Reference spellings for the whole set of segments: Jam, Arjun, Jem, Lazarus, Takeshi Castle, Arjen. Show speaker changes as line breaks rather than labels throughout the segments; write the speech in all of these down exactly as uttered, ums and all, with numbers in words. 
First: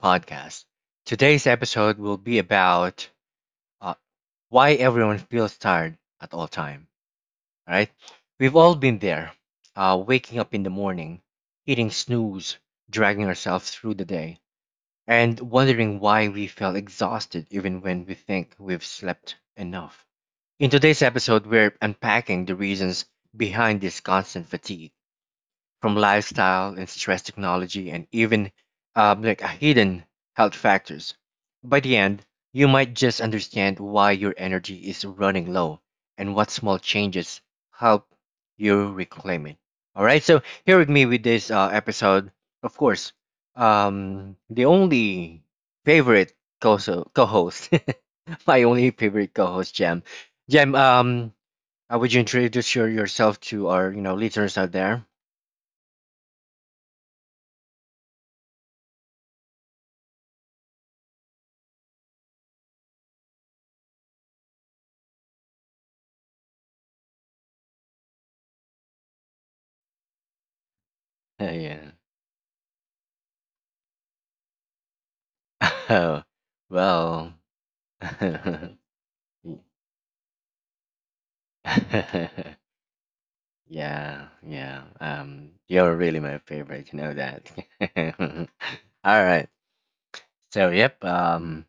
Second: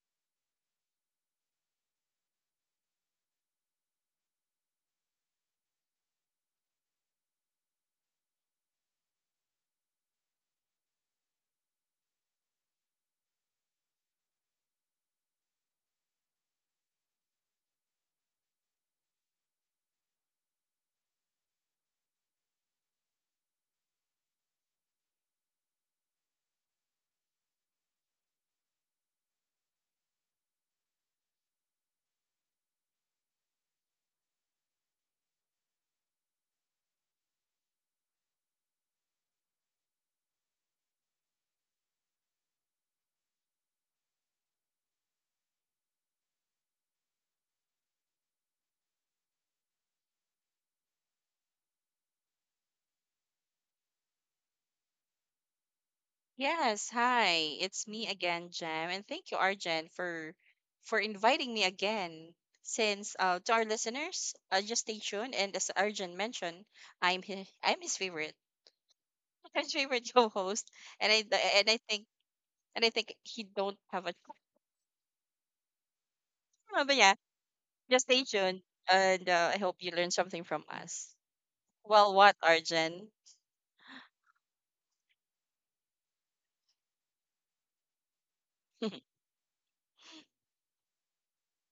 podcast. Today's episode will be about uh, why everyone feels tired at all time. All right, we've all been there, uh, waking up in the morning, hitting snooze, dragging ourselves through the day, and wondering why we feel exhausted even when we think we've slept enough. In today's episode, we're unpacking the reasons behind this constant fatigue from lifestyle and stress technology and even um, like uh, hidden health factors. By the end, you might just understand why your energy is running low and what small changes help you reclaim it. All right, so here with me with this uh, episode, of course, um, the only favorite co host, my only favorite co host, Jem. Jem, um, uh, would you introduce your, yourself to our you know listeners out there?
Yes, hi. It's me again, Jam, and thank you, Arjen, for for inviting me again. Since uh, To our listeners, uh, just stay tuned. And as Arjen mentioned, I'm his, I'm his favorite, his favorite co-host, and I
Uh,
and I
yeah.
think and I think he don't have a.
Oh,
But yeah,
well,
just stay tuned, and uh, I hope you learn something from us. Well, what, Arjen?
yeah, yeah. Um, you're really my favorite. You know that. All right. So, yep. Um,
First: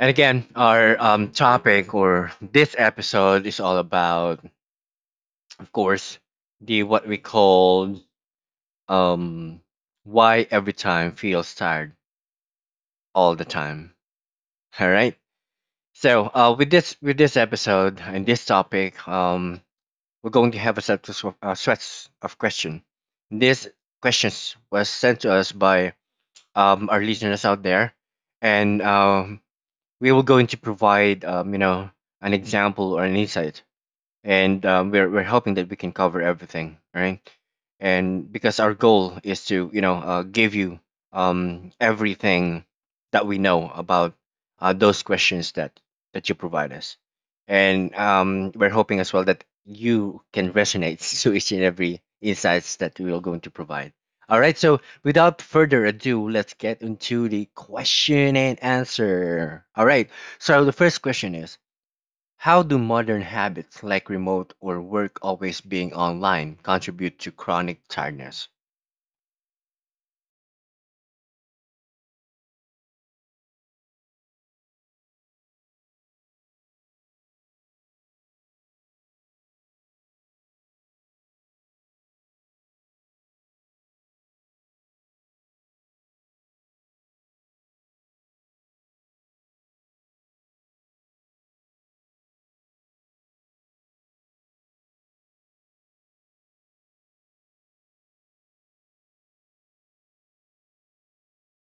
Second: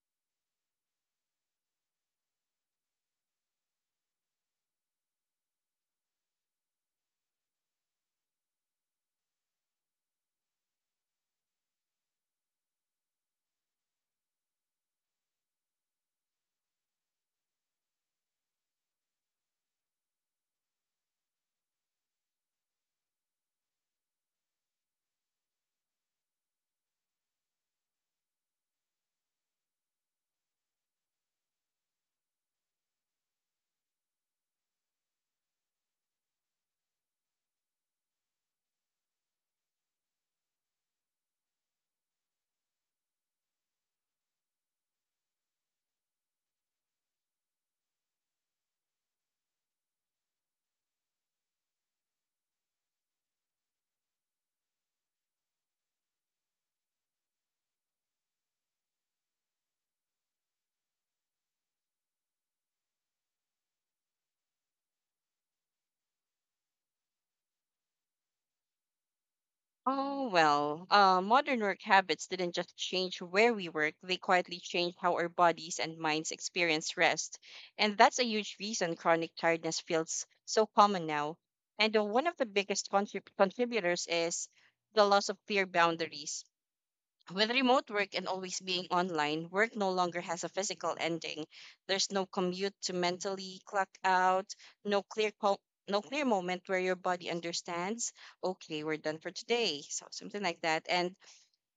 And again, our um topic or this episode is all about, of course, the what we call um why every time feels tired all the time. All right. So, uh, with this with this episode and this topic, um, we're going to have a set of uh, sets of questions. These questions was sent to us by um, our listeners out there, and um, we will going to provide um, you know an example or an insight and um, we're we're hoping that we can cover everything, right? And because our goal is to you know uh, give you um, everything that we know about uh, those questions that that you provide us, and um, we're hoping as well that you can resonate to each and every insights that we are going to provide. All right, so without further ado, let's get into the question and answer. All right, so the first question is how do modern habits like remote or work always being online contribute to chronic tiredness?
Oh, well, uh, modern work habits didn't just change where we work, they quietly changed how our bodies and minds experience rest. And that's a huge reason chronic tiredness feels so common now. And uh, one of the biggest contrib- contributors is the loss of clear boundaries. With remote work and always being online, work no longer has a physical ending. There's no commute to mentally clock out, no clear co- no clear moment where your body understands, okay, we're done for today. So something like that. And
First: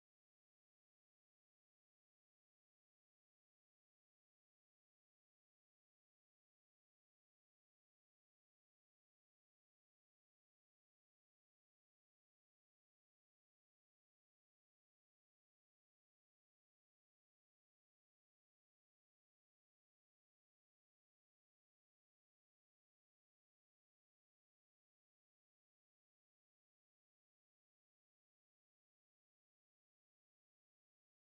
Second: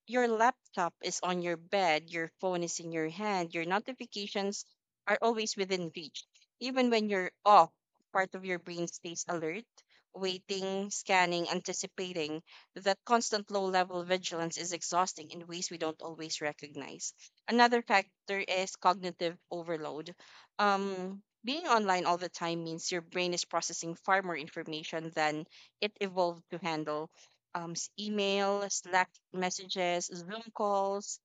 your laptop is on your bed, your phone is in your hand, your notifications are always within reach. Even when you're off, part of your brain stays alert, waiting, scanning, anticipating. That constant low level vigilance is exhausting in ways we don't always recognize. Another factor is cognitive overload. Um, being online all the time means your brain is processing far more information than it evolved to handle um, s- email, Slack messages, Zoom calls,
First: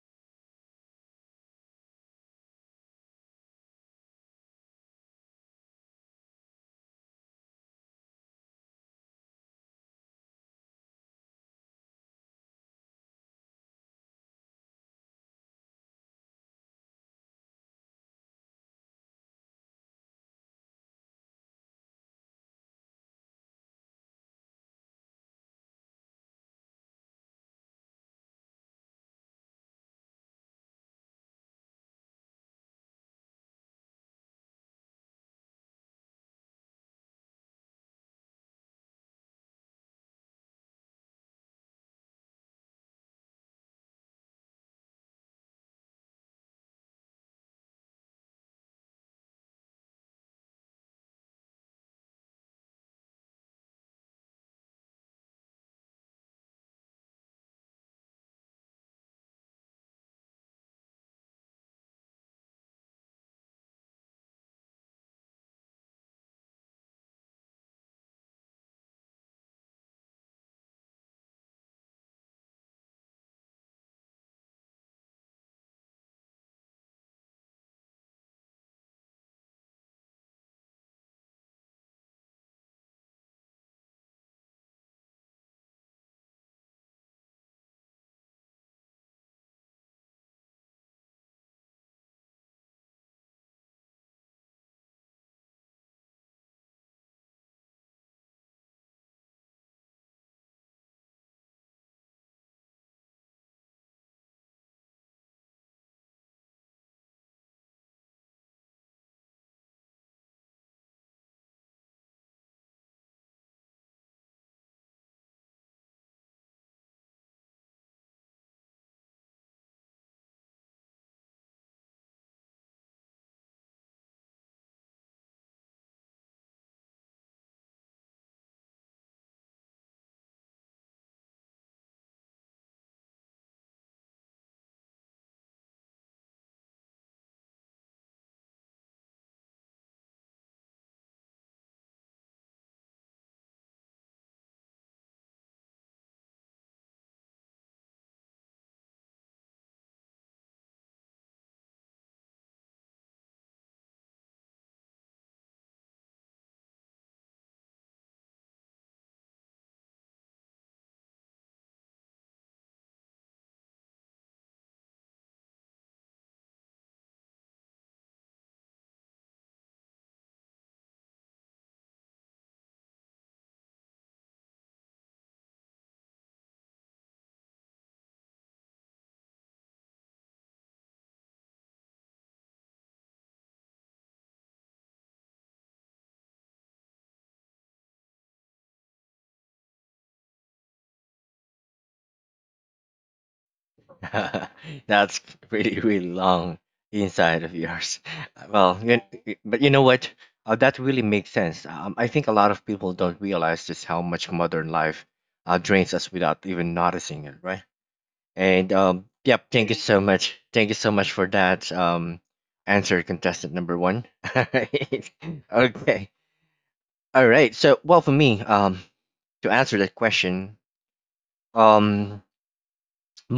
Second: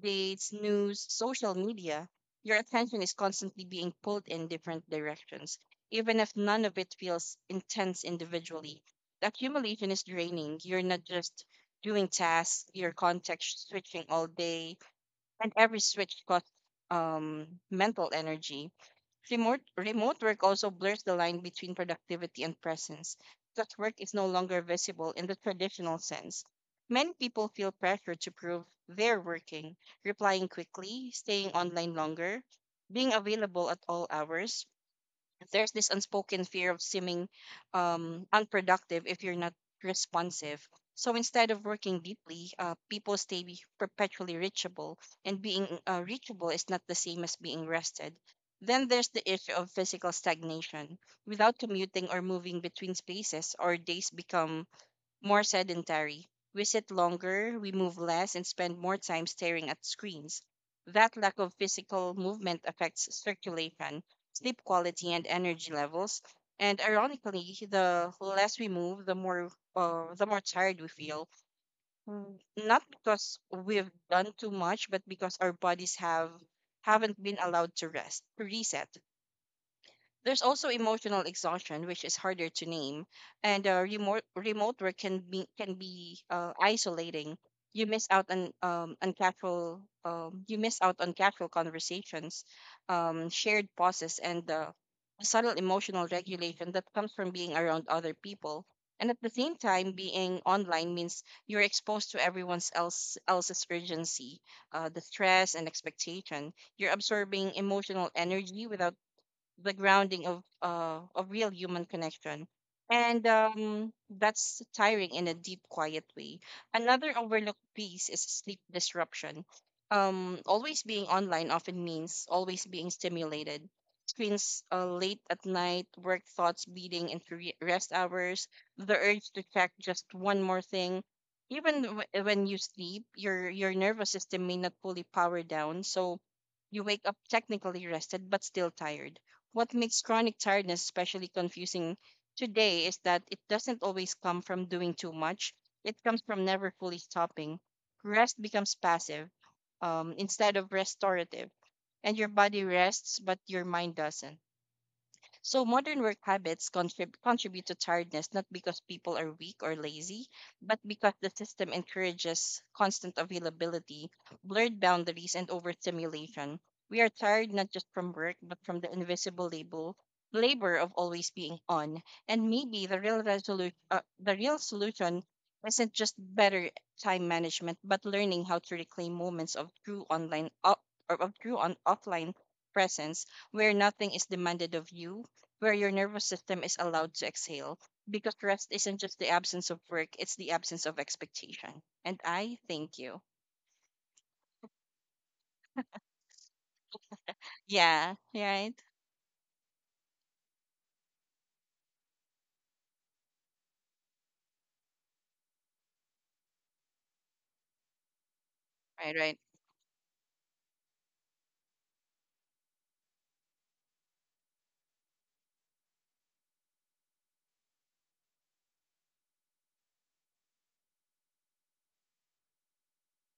dates, news, social media. Your attention is constantly being pulled in different directions. Even if none of it feels intense individually, the accumulation is draining. You're not just doing tasks, you're context switching all day, and every switch costs um, mental energy. Remote, remote work also blurs the line between productivity and presence, because work is no longer visible in the traditional sense. Many people feel pressure to prove they're working, replying quickly, staying online longer, being available at all hours. There's this unspoken fear of seeming um, unproductive if you're not responsive. So instead of working deeply, uh, people stay be- perpetually reachable, and being uh, reachable is not the same as being rested. Then there's the issue of physical stagnation. Without commuting or moving between spaces, our days become more sedentary. We sit longer, we move less, and spend more time staring at screens. That lack of physical movement affects circulation, sleep quality, and energy levels. And ironically, the less we move, the more uh, the more tired we feel. Mm, Not because we've done too much, but because our bodies have haven't been allowed to rest, to reset. There's also emotional exhaustion, which is harder to name, and uh, remote remote work can be can be uh, isolating. You miss out on um, on casual um, you miss out on casual conversations, um, shared pauses, and uh, the subtle emotional regulation that comes from being around other people. And at the same time, being online means you're exposed to everyone else else's urgency, uh, the stress and expectation. You're absorbing emotional energy without the grounding of uh, of real human connection, and um, that's tiring in a deep quiet way. Another overlooked piece is sleep disruption. Um, always being online often means always being stimulated: screens uh, late at night, work thoughts bleeding into re- rest hours, the urge to check just one more thing. Even w- when you sleep, your your nervous system may not fully power down, so you wake up technically rested but still tired. What makes chronic tiredness especially confusing today is that it doesn't always come from doing too much, it comes from never fully stopping. Rest becomes passive um, instead of restorative, and your body rests, but your mind doesn't. So modern work habits contrib- contribute to tiredness not because people are weak or lazy, but because the system encourages constant availability, blurred boundaries, and overstimulation. We are tired not just from work, but from the invisible label labor of always being on. And maybe the real resolution, uh, the real solution, isn't just better time management, but learning how to reclaim moments of true online o- or of true on offline presence, where nothing is demanded of you, where your nervous system is allowed to exhale, because rest isn't just the absence of work, it's the absence of expectation. And I thank you.
That's really, really long inside of yours.
Yeah, right.
Well, you, but you know what? Uh, that really makes sense. Um, I think a lot of people don't realize just how much modern life uh, drains us without even noticing it, right? And um,
Right, right.
yep, thank you so much. Thank you so much for that um, answer, contestant number one. All right. Okay. All right. So, well, for me, um, to answer that question, um,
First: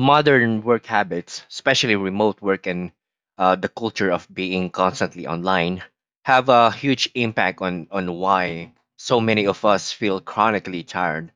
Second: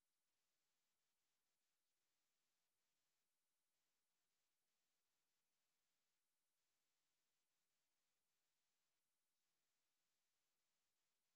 modern work habits, especially remote work and uh, the culture of being constantly online, have a huge impact on on why so many of us feel chronically tired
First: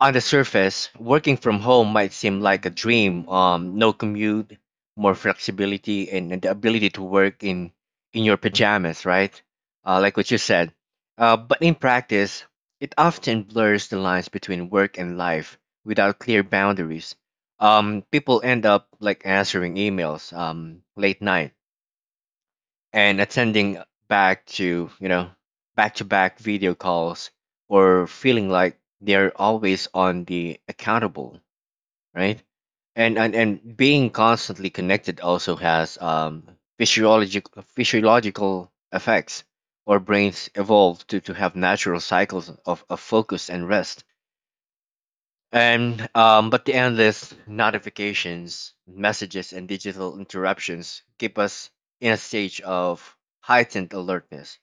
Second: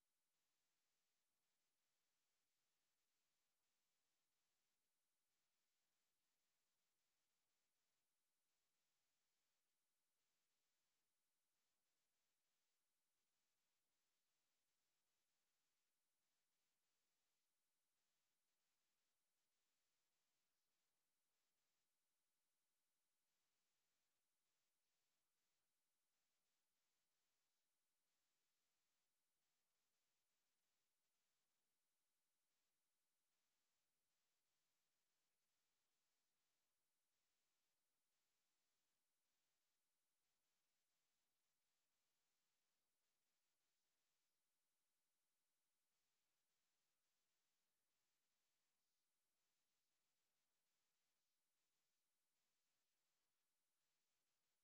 on the surface, working from home might seem like a dream. Um, no commute, more flexibility, and, and the ability to work in in your pajamas, right? Uh, like what you said. Uh, but in practice, it often blurs the lines between work and life without clear boundaries. Um, people end up like answering emails um, late night and attending back to you know back to back video calls or feeling like they're always on the accountable, right? and and, and being constantly connected also has um physiological physiological effects. Our brains evolved to, to have natural cycles of, of focus and rest, and um, but the endless notifications, messages, and digital interruptions keep us in a stage of heightened alertness.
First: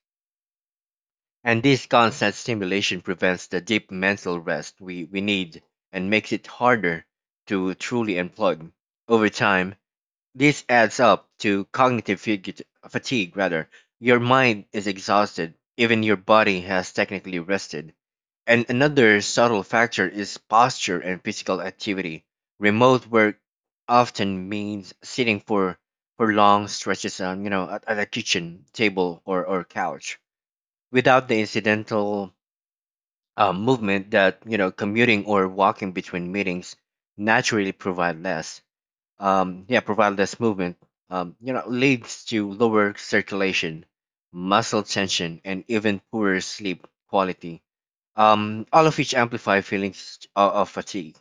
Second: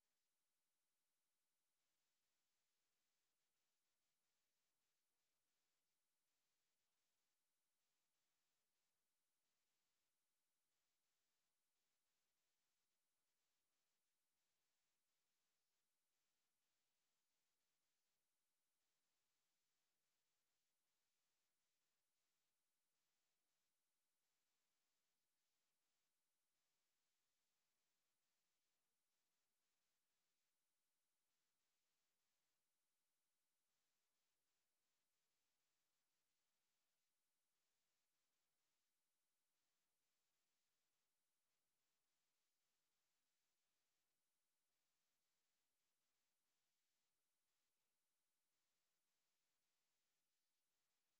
And this constant stimulation prevents the deep mental rest we, we need and makes it harder to truly unplug. Over time, this adds up to cognitive fig- fatigue rather. Your mind is exhausted, even your body has technically rested. And another subtle factor is posture and physical activity. Remote work often means sitting for, for long stretches on, you know, at, at a kitchen table or, or couch without the incidental uh, movement that you know commuting or walking between meetings naturally provide less, um, yeah, provide less movement, um, you know, leads to lower circulation, muscle tension, and even poorer sleep quality. Um, all of which amplify feelings of, of fatigue.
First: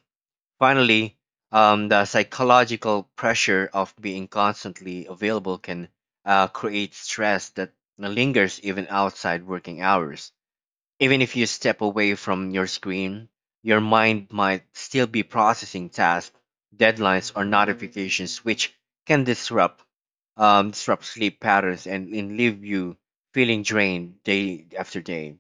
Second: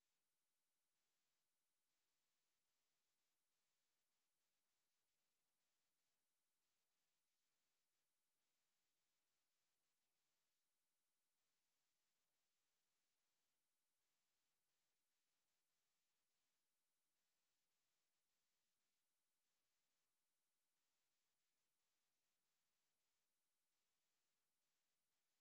Finally, um, the psychological pressure of being constantly available can uh, create stress that lingers even outside working hours even if you step away from your screen, your mind might still be processing tasks, deadlines, or notifications, which can disrupt um, disrupt sleep patterns and, and leave you feeling drained day after day.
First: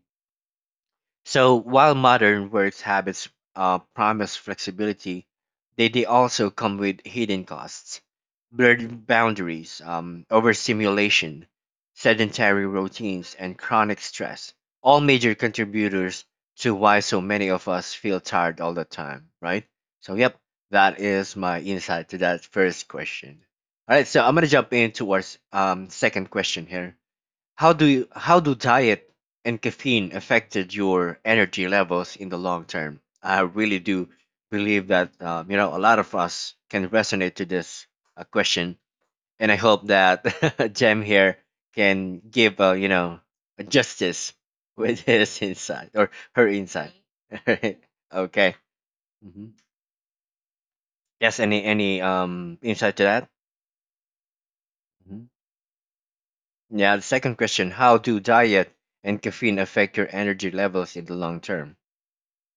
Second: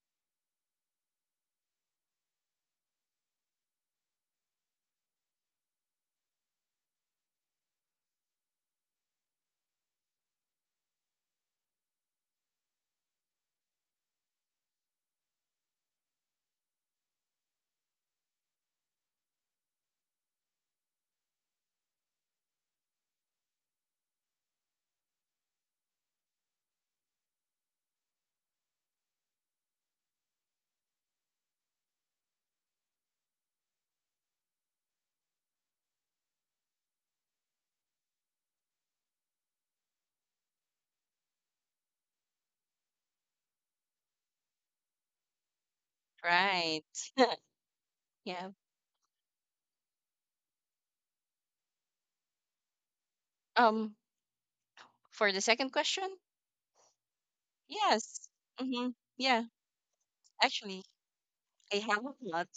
So while modern work habits uh, promise flexibility, they, they also come with hidden costs, blurred boundaries, um, overstimulation, sedentary routines, and chronic stress. All major contributors to why so many of us feel tired all the time, right? So, yep, that is my insight to that first question. All right, so I'm gonna jump into our s- um, second question here. How do you, how do diet and caffeine affected your energy levels in the long term? I really do believe that uh, you know a lot of us can resonate to this uh, question, and I hope that Jem here can give uh, you know a justice with his insight or her insight.
Right. Yeah.
Okay. hmm Yes. Any any um insight to that?
Um
hmm
for the second question?
Yeah. The second question: how do
Yes.
diet
Mhm.
and
Yeah,
caffeine affect your energy
actually,
levels in the long term?
I have a lot.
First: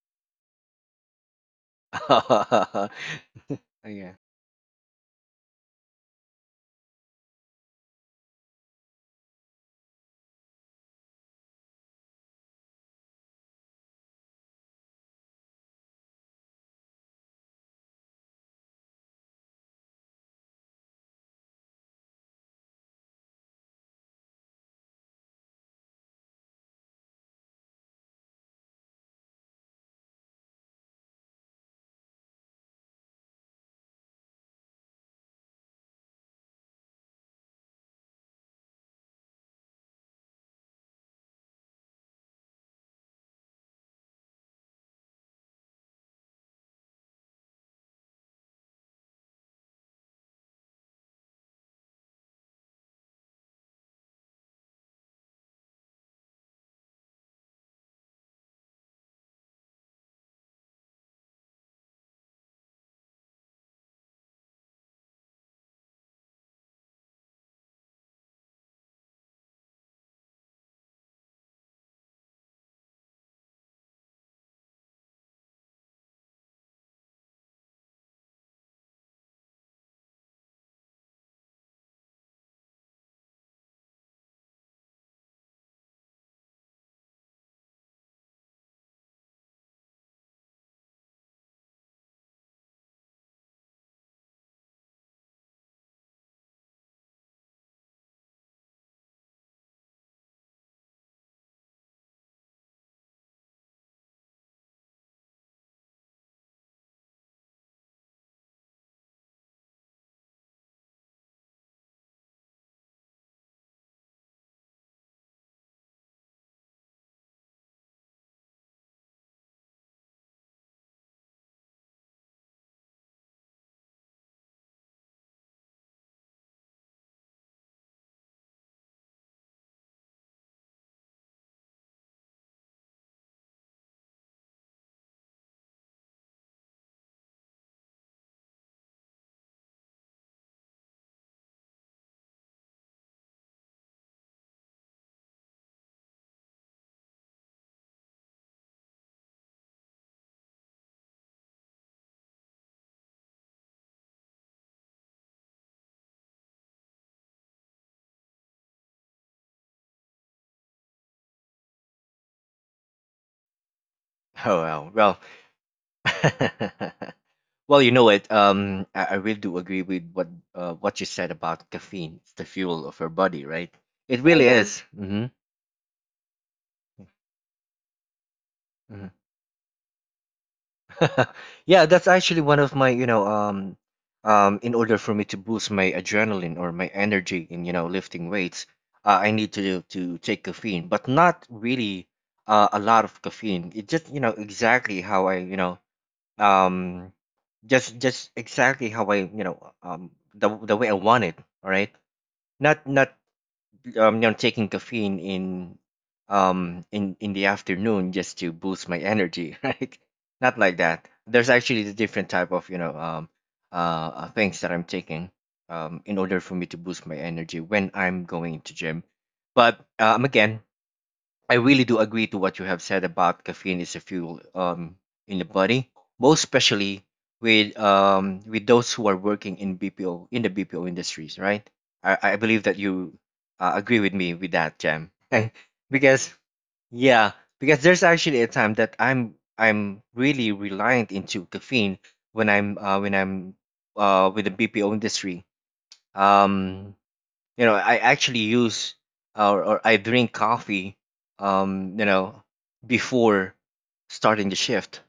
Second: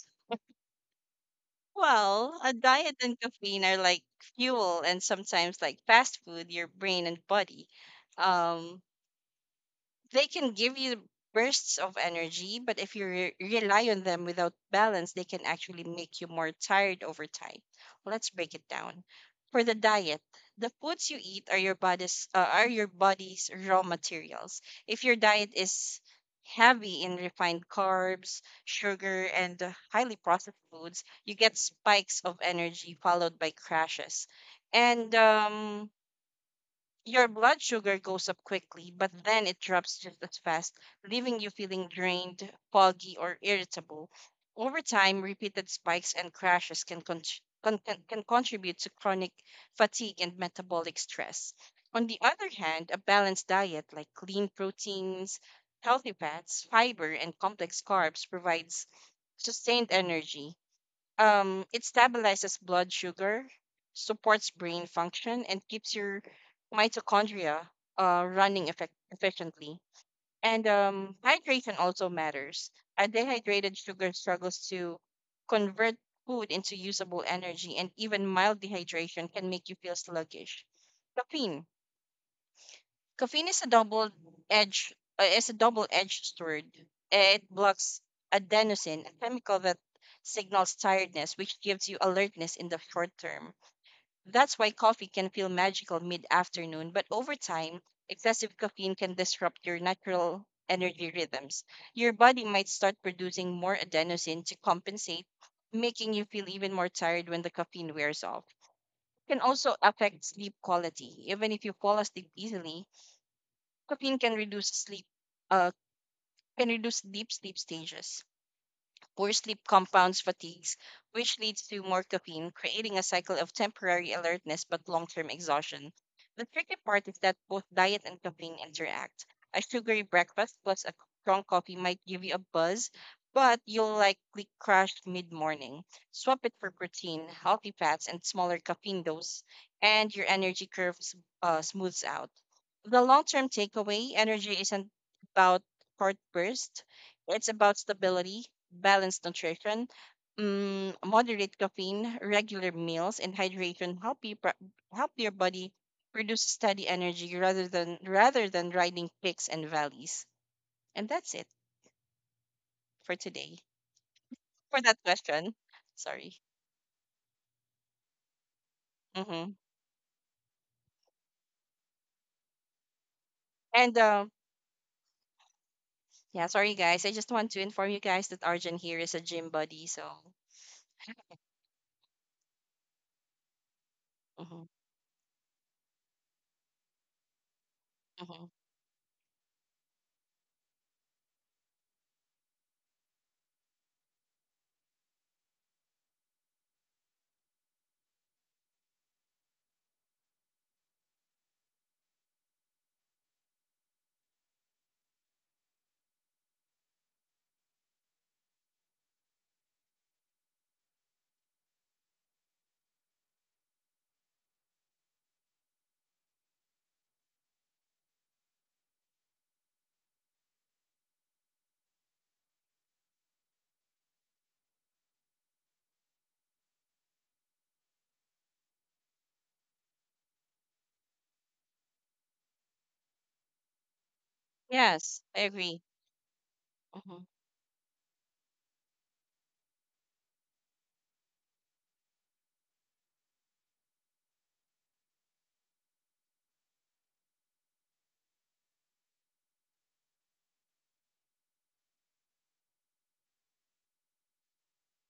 Well, a diet and caffeine are like
Yeah.
fuel, and sometimes like fast food, your brain and body. Um they can give you bursts of energy, but if you re- rely on them without balance, they can actually make you more tired over time. Well, let's break it down. For the diet, the foods you eat are your body's uh, are your body's raw materials. If your diet is heavy in refined carbs, sugar, and uh, highly processed foods, you get spikes of energy followed by crashes. And um, your blood sugar goes up quickly, but then it drops just as fast, leaving you feeling drained, foggy, or irritable. Over time, repeated spikes and crashes can, con- con- can can contribute to chronic fatigue and metabolic stress. On the other hand, a balanced diet like clean proteins, healthy fats, fiber, and complex carbs provides sustained energy. Um, it stabilizes blood sugar, supports brain function, and keeps your mitochondria uh, running effect- efficiently. And um, hydration also matters. A dehydrated sugar struggles to convert food into usable energy, and even mild dehydration can make you feel sluggish. Caffeine. Caffeine is a double edged uh, is a double edged sword. It blocks adenosine, a chemical that signals tiredness, which gives you alertness in the short term. That's why coffee can feel magical mid afternoon, but over time, excessive caffeine can disrupt your natural energy rhythms. Your body might start producing more adenosine to compensate, making you feel even more tired when the caffeine wears off. It can also affect sleep quality. Even if you fall asleep easily, caffeine can reduce sleep, uh, can reduce deep sleep stages. Poor sleep compounds fatigues, which leads to more caffeine, creating a cycle of temporary alertness but long term exhaustion. The tricky part is that both diet and caffeine interact. A sugary breakfast plus a strong coffee might give you a buzz, but you'll likely crash mid morning. Swap it for protein, healthy fats, and smaller caffeine dose, and your energy curve s- uh, smooths out. The long term takeaway: energy isn't about short bursts, it's about stability. Balanced nutrition, mm, moderate caffeine, regular meals, and hydration help you pro- help your body produce steady energy rather than rather than riding peaks and valleys. And that's it for today. For
Oh well.
that
Well.
question, sorry.
Well, you know what? Um, I, I really do
Hmm.
agree with what uh what you said about caffeine. It's the fuel of our body, right?
And
It
um,
really is. Mm-hmm.
yeah, sorry guys. I just want to inform you guys that Arjun here
Mhm.
is a gym buddy. So
Yeah, that's actually one of my, you know, um, um,
mhm,
in order for me to boost my adrenaline or my energy in, you know, lifting
mhm.
weights, uh, I need to to take caffeine, but not really uh, a lot of caffeine. It just, you know, exactly how I, you know, um just just exactly how I you know um the the way I want it. All right, not not um you know taking caffeine in um in in the afternoon just to boost my energy, right? Not like that. There's actually the different type of you know um uh uh, things that I'm taking um in order for me to boost my energy when I'm going to gym. But um again, I really do agree to what you have said about caffeine is a fuel, um, in the body, most especially with um, with those who are working in B P O in the B P O industries, right? I, I believe that you uh, agree with me with that, Jam,
Yes, I agree.
because
Hmm.
yeah, because there's actually a time that I'm I'm really reliant into caffeine when I'm uh, when I'm uh, with the B P O industry. Um, you know, I actually use or, or I drink coffee, um, you know, before starting the shift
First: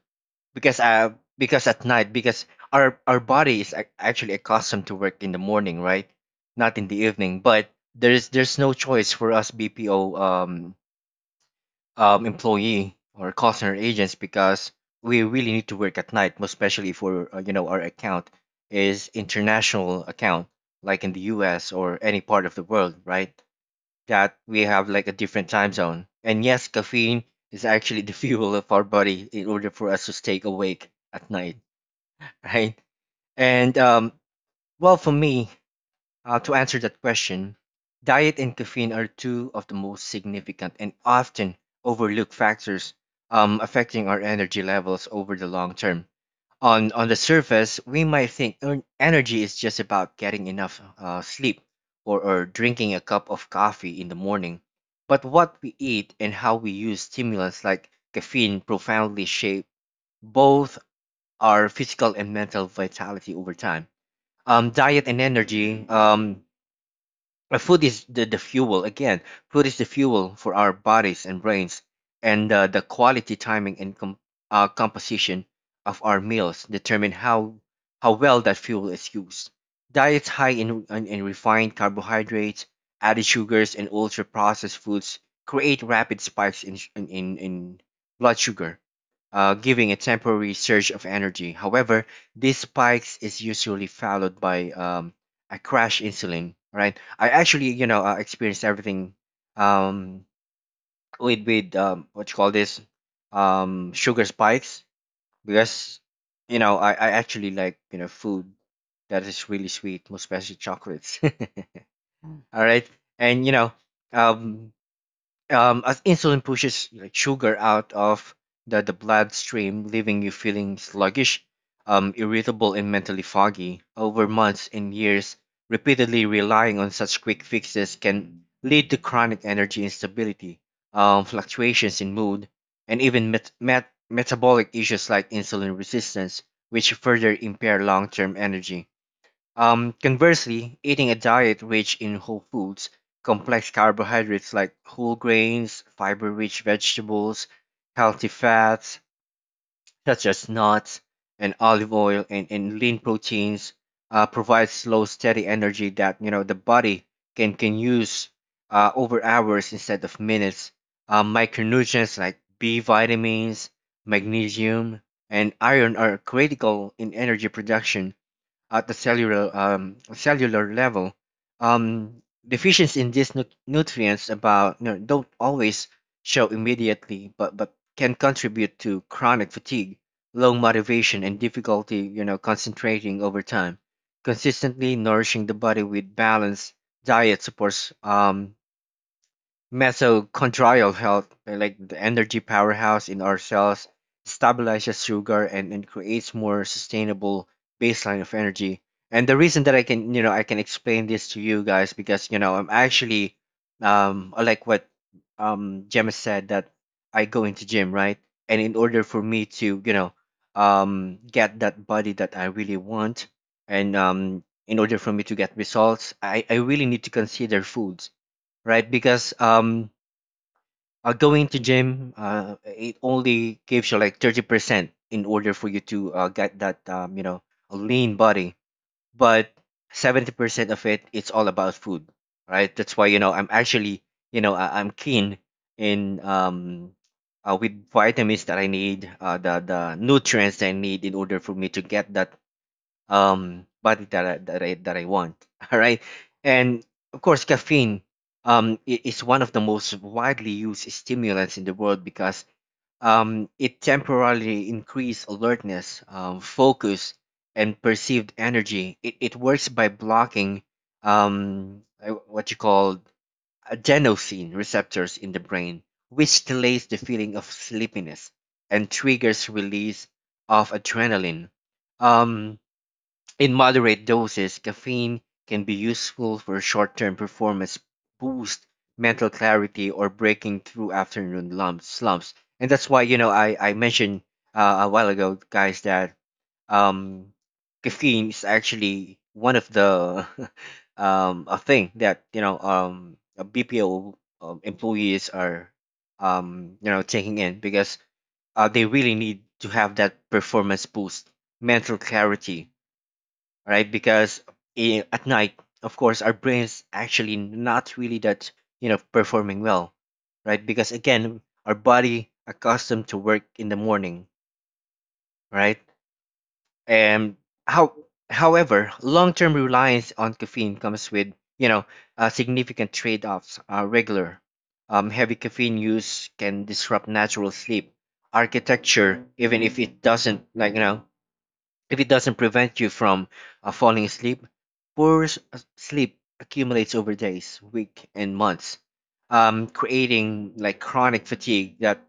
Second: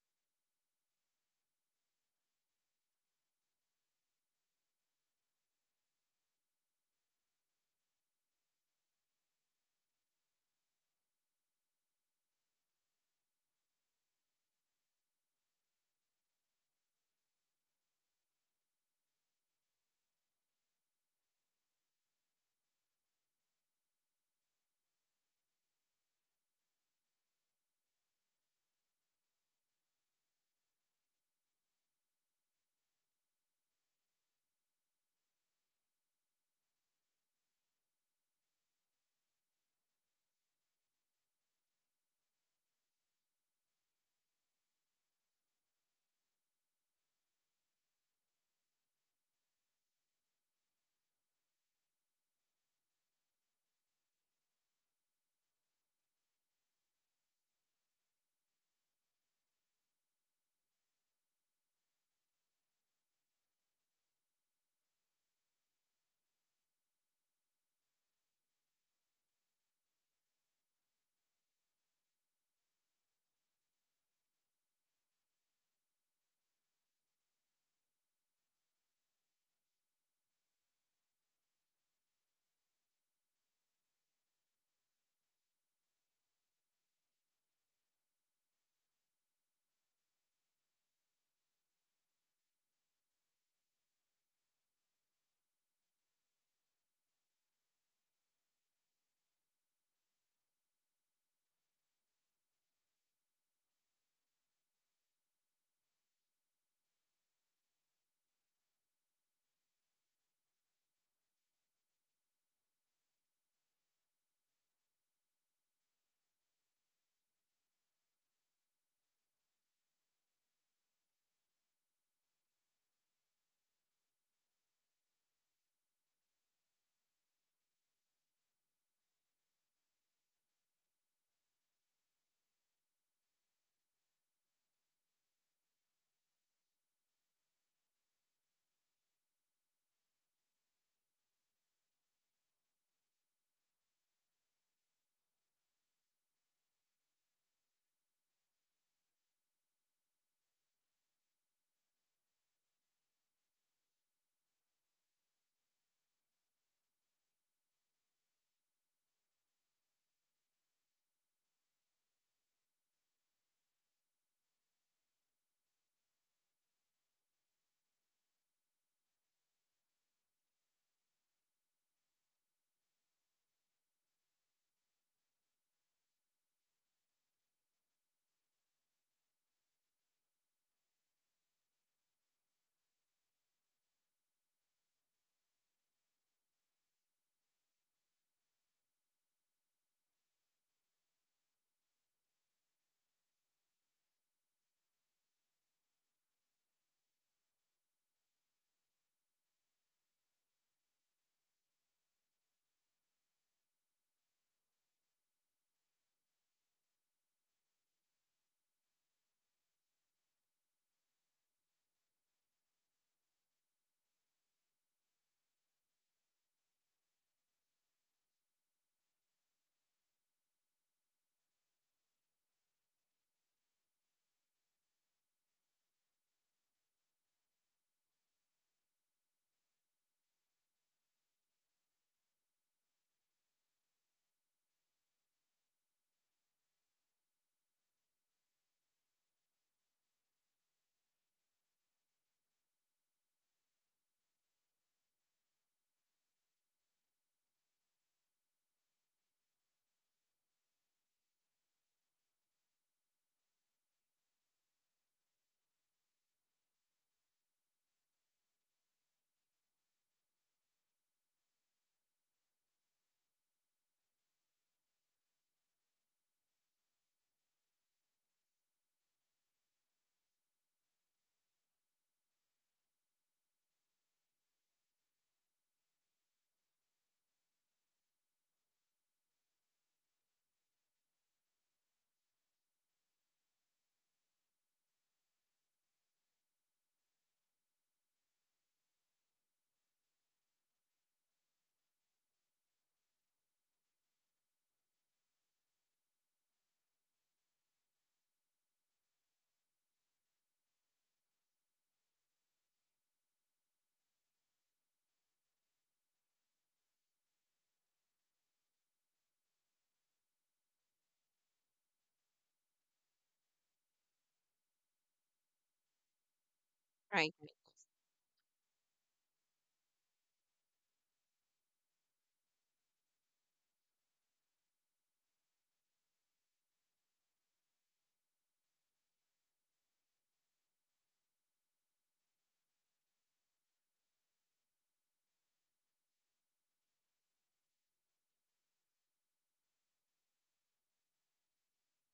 because uh because at night because our our body is ac- actually accustomed to work in the morning, right? Not in the evening, but there's there's no choice for us B P O um um employee or call center agents because we really need to work at night, most especially for uh, you know our account is international account like in the U S or any part of the world, right? That we have like a different time zone. And yes, caffeine is actually the fuel of our body in order for us to stay awake at night, right? And um, well, for me, uh, to answer that question, diet and caffeine are two of the most significant and often overlooked factors um, affecting our energy levels over the long term. On on the surface, we might think en- energy is just about getting enough uh, sleep or, or drinking a cup of coffee in the morning. But what we eat and how we use stimulants like caffeine profoundly shape both our physical and mental vitality over time. Um, diet and energy, um, uh, food is the, the fuel. Again, food is the fuel for our bodies and brains, and uh, the quality, timing, and com- uh, composition of our meals determine how how well that fuel is used. Diets high in, in, in refined carbohydrates, added sugars, and ultra processed foods create rapid spikes in, sh- in, in, in blood sugar, uh, giving a temporary surge of energy. However, these spikes is usually followed by um, a crash insulin, right? I actually, you know, uh, experienced everything um, with with um, what you call this um, sugar spikes because you know I, I actually like you know food that is really sweet, most especially chocolates. All right, and you know um, um, as insulin pushes like sugar out of the, the bloodstream, leaving you feeling sluggish, um, irritable, and mentally foggy. Over months and years, repeatedly relying on such quick fixes can lead to chronic energy instability, um, fluctuations in mood, and even met- met- metabolic issues like insulin resistance, which further impair long term energy. Um, conversely, eating a diet rich in whole foods, complex carbohydrates like whole grains, fiber rich vegetables, healthy fats such as nuts and olive oil, and, and lean proteins uh, provides slow, steady energy that you know the body can, can use uh, over hours instead of minutes. Uh, micronutrients like B vitamins, magnesium, and iron are critical in energy production at the cellular um, cellular level. Um, deficiency in these nu- nutrients about no, don't always show immediately, but but can contribute to chronic fatigue, low motivation, and difficulty you know concentrating over time. Consistently nourishing the body with balanced diet supports um, mitochondrial health, uh, like the energy powerhouse in our cells, stabilizes sugar and, and creates more sustainable baseline of energy. And the reason that I can, you know, I can explain this to you guys because, you know, I'm actually, um, uh, like what um Gemma said that I go into gym, right? And in order for me to, you know, um, get that body that I really want, and um, in order for me to get results, I, I really need to consider foods right? Because um, uh, going to gym, uh, it only gives you like thirty percent in order for you to uh, get that um, you know a lean body, but seventy percent of it, it's all about food, right? That's why you know I'm actually you know I, I'm keen in um. Uh, with vitamins that I need, uh, the the nutrients that I need in order for me to get that um body that I, that I that I want. All right, and of course, caffeine um i- is one of the most widely used stimulants in the world because um it temporarily increases alertness, um, focus, and perceived energy. It it works by blocking um uh, what you call adenosine receptors in the brain, which delays the feeling of sleepiness and triggers release of adrenaline. Um, in moderate doses, caffeine can be useful for short-term performance boost, mental clarity, or breaking through afternoon lumps, slumps. And that's why you know I I mentioned uh, a while ago, guys, that um, caffeine is actually one of the um a thing that you know um a B P O um, employees are um you know taking in because uh, they really need to have that performance boost, mental clarity right? Because i- at night, of course, our brain's actually not really that, you know, performing well, right? Because again, our body accustomed to work in the morning, right?
Right,
And
right.
how, however, long-term reliance on caffeine comes with, you know, uh, significant trade-offs. Uh, regular, um, heavy caffeine use can disrupt natural sleep architecture, even if it doesn't, like you know, if it doesn't prevent you from uh, falling asleep, poor s- uh, sleep accumulates over days, weeks, and months, um, creating like chronic fatigue that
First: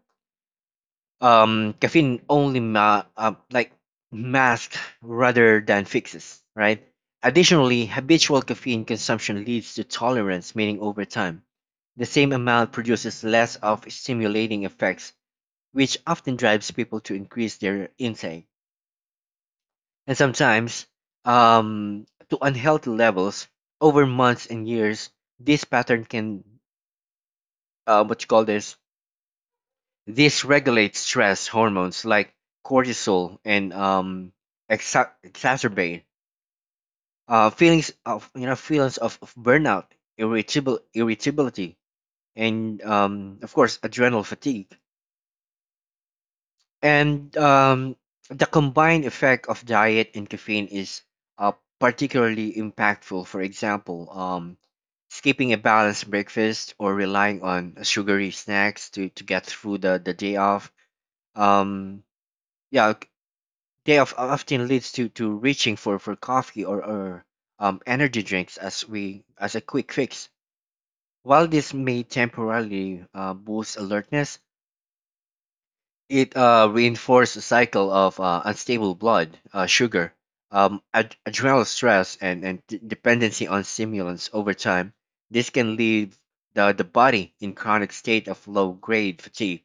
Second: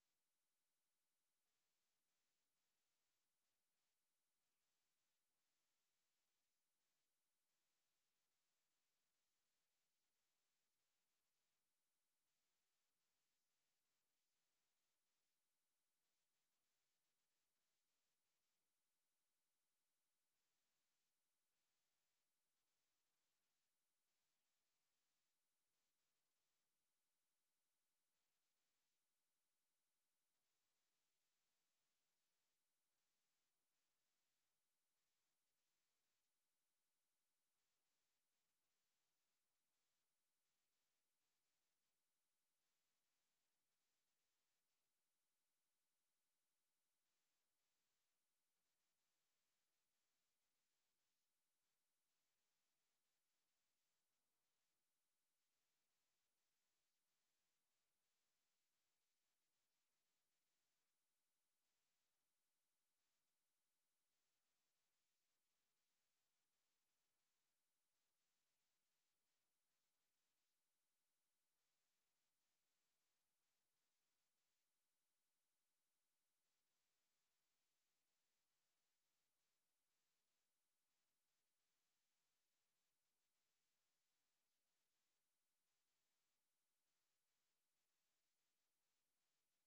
um, caffeine only ma- uh, like masks rather than fixes, right? Additionally, habitual caffeine consumption leads to tolerance, meaning over time, the same amount produces less of stimulating effects, which often drives people to increase their intake and sometimes um, to unhealthy levels over months and years. This pattern can, uh, what you call this, dysregulate stress hormones like cortisol and um, exa- exacerbate uh, feelings of you know feelings of, of burnout, irritable irritability, and um, of course adrenal fatigue. And um, the combined effect of diet and caffeine is uh, particularly impactful. For example, um, skipping a balanced breakfast or relying on sugary snacks to, to get through the, the day off. Um, yeah, c- day off often leads to, to reaching for, for coffee or, or um, energy drinks as we as a quick fix. While this may temporarily uh, boost alertness, it uh, reinforces the cycle of uh, unstable blood uh, sugar, um, ad- adrenal stress, and, and d- dependency on stimulants over time. This can leave the, the body in chronic state of low grade fatigue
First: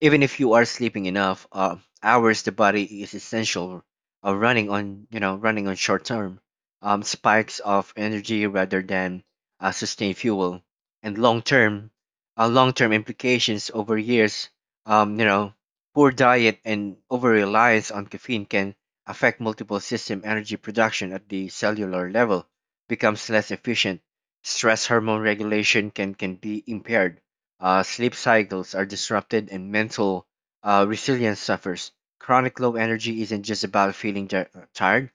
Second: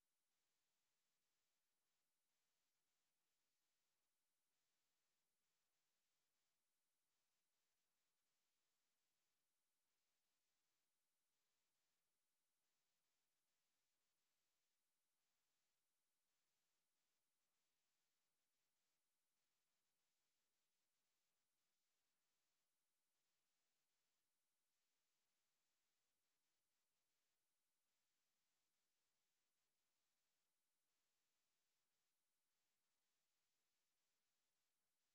even if you are sleeping enough uh, hours. The body is essential uh, running on you know running on short term um, spikes of energy rather than uh, sustained fuel and long term uh, long term implications over years. Um, you know poor diet and over reliance on caffeine can affect multiple system energy production at the cellular level becomes less efficient. Stress hormone regulation can, can be impaired. Uh, sleep cycles are disrupted, and mental uh, resilience suffers. Chronic low energy isn't just about feeling ti- uh, tired,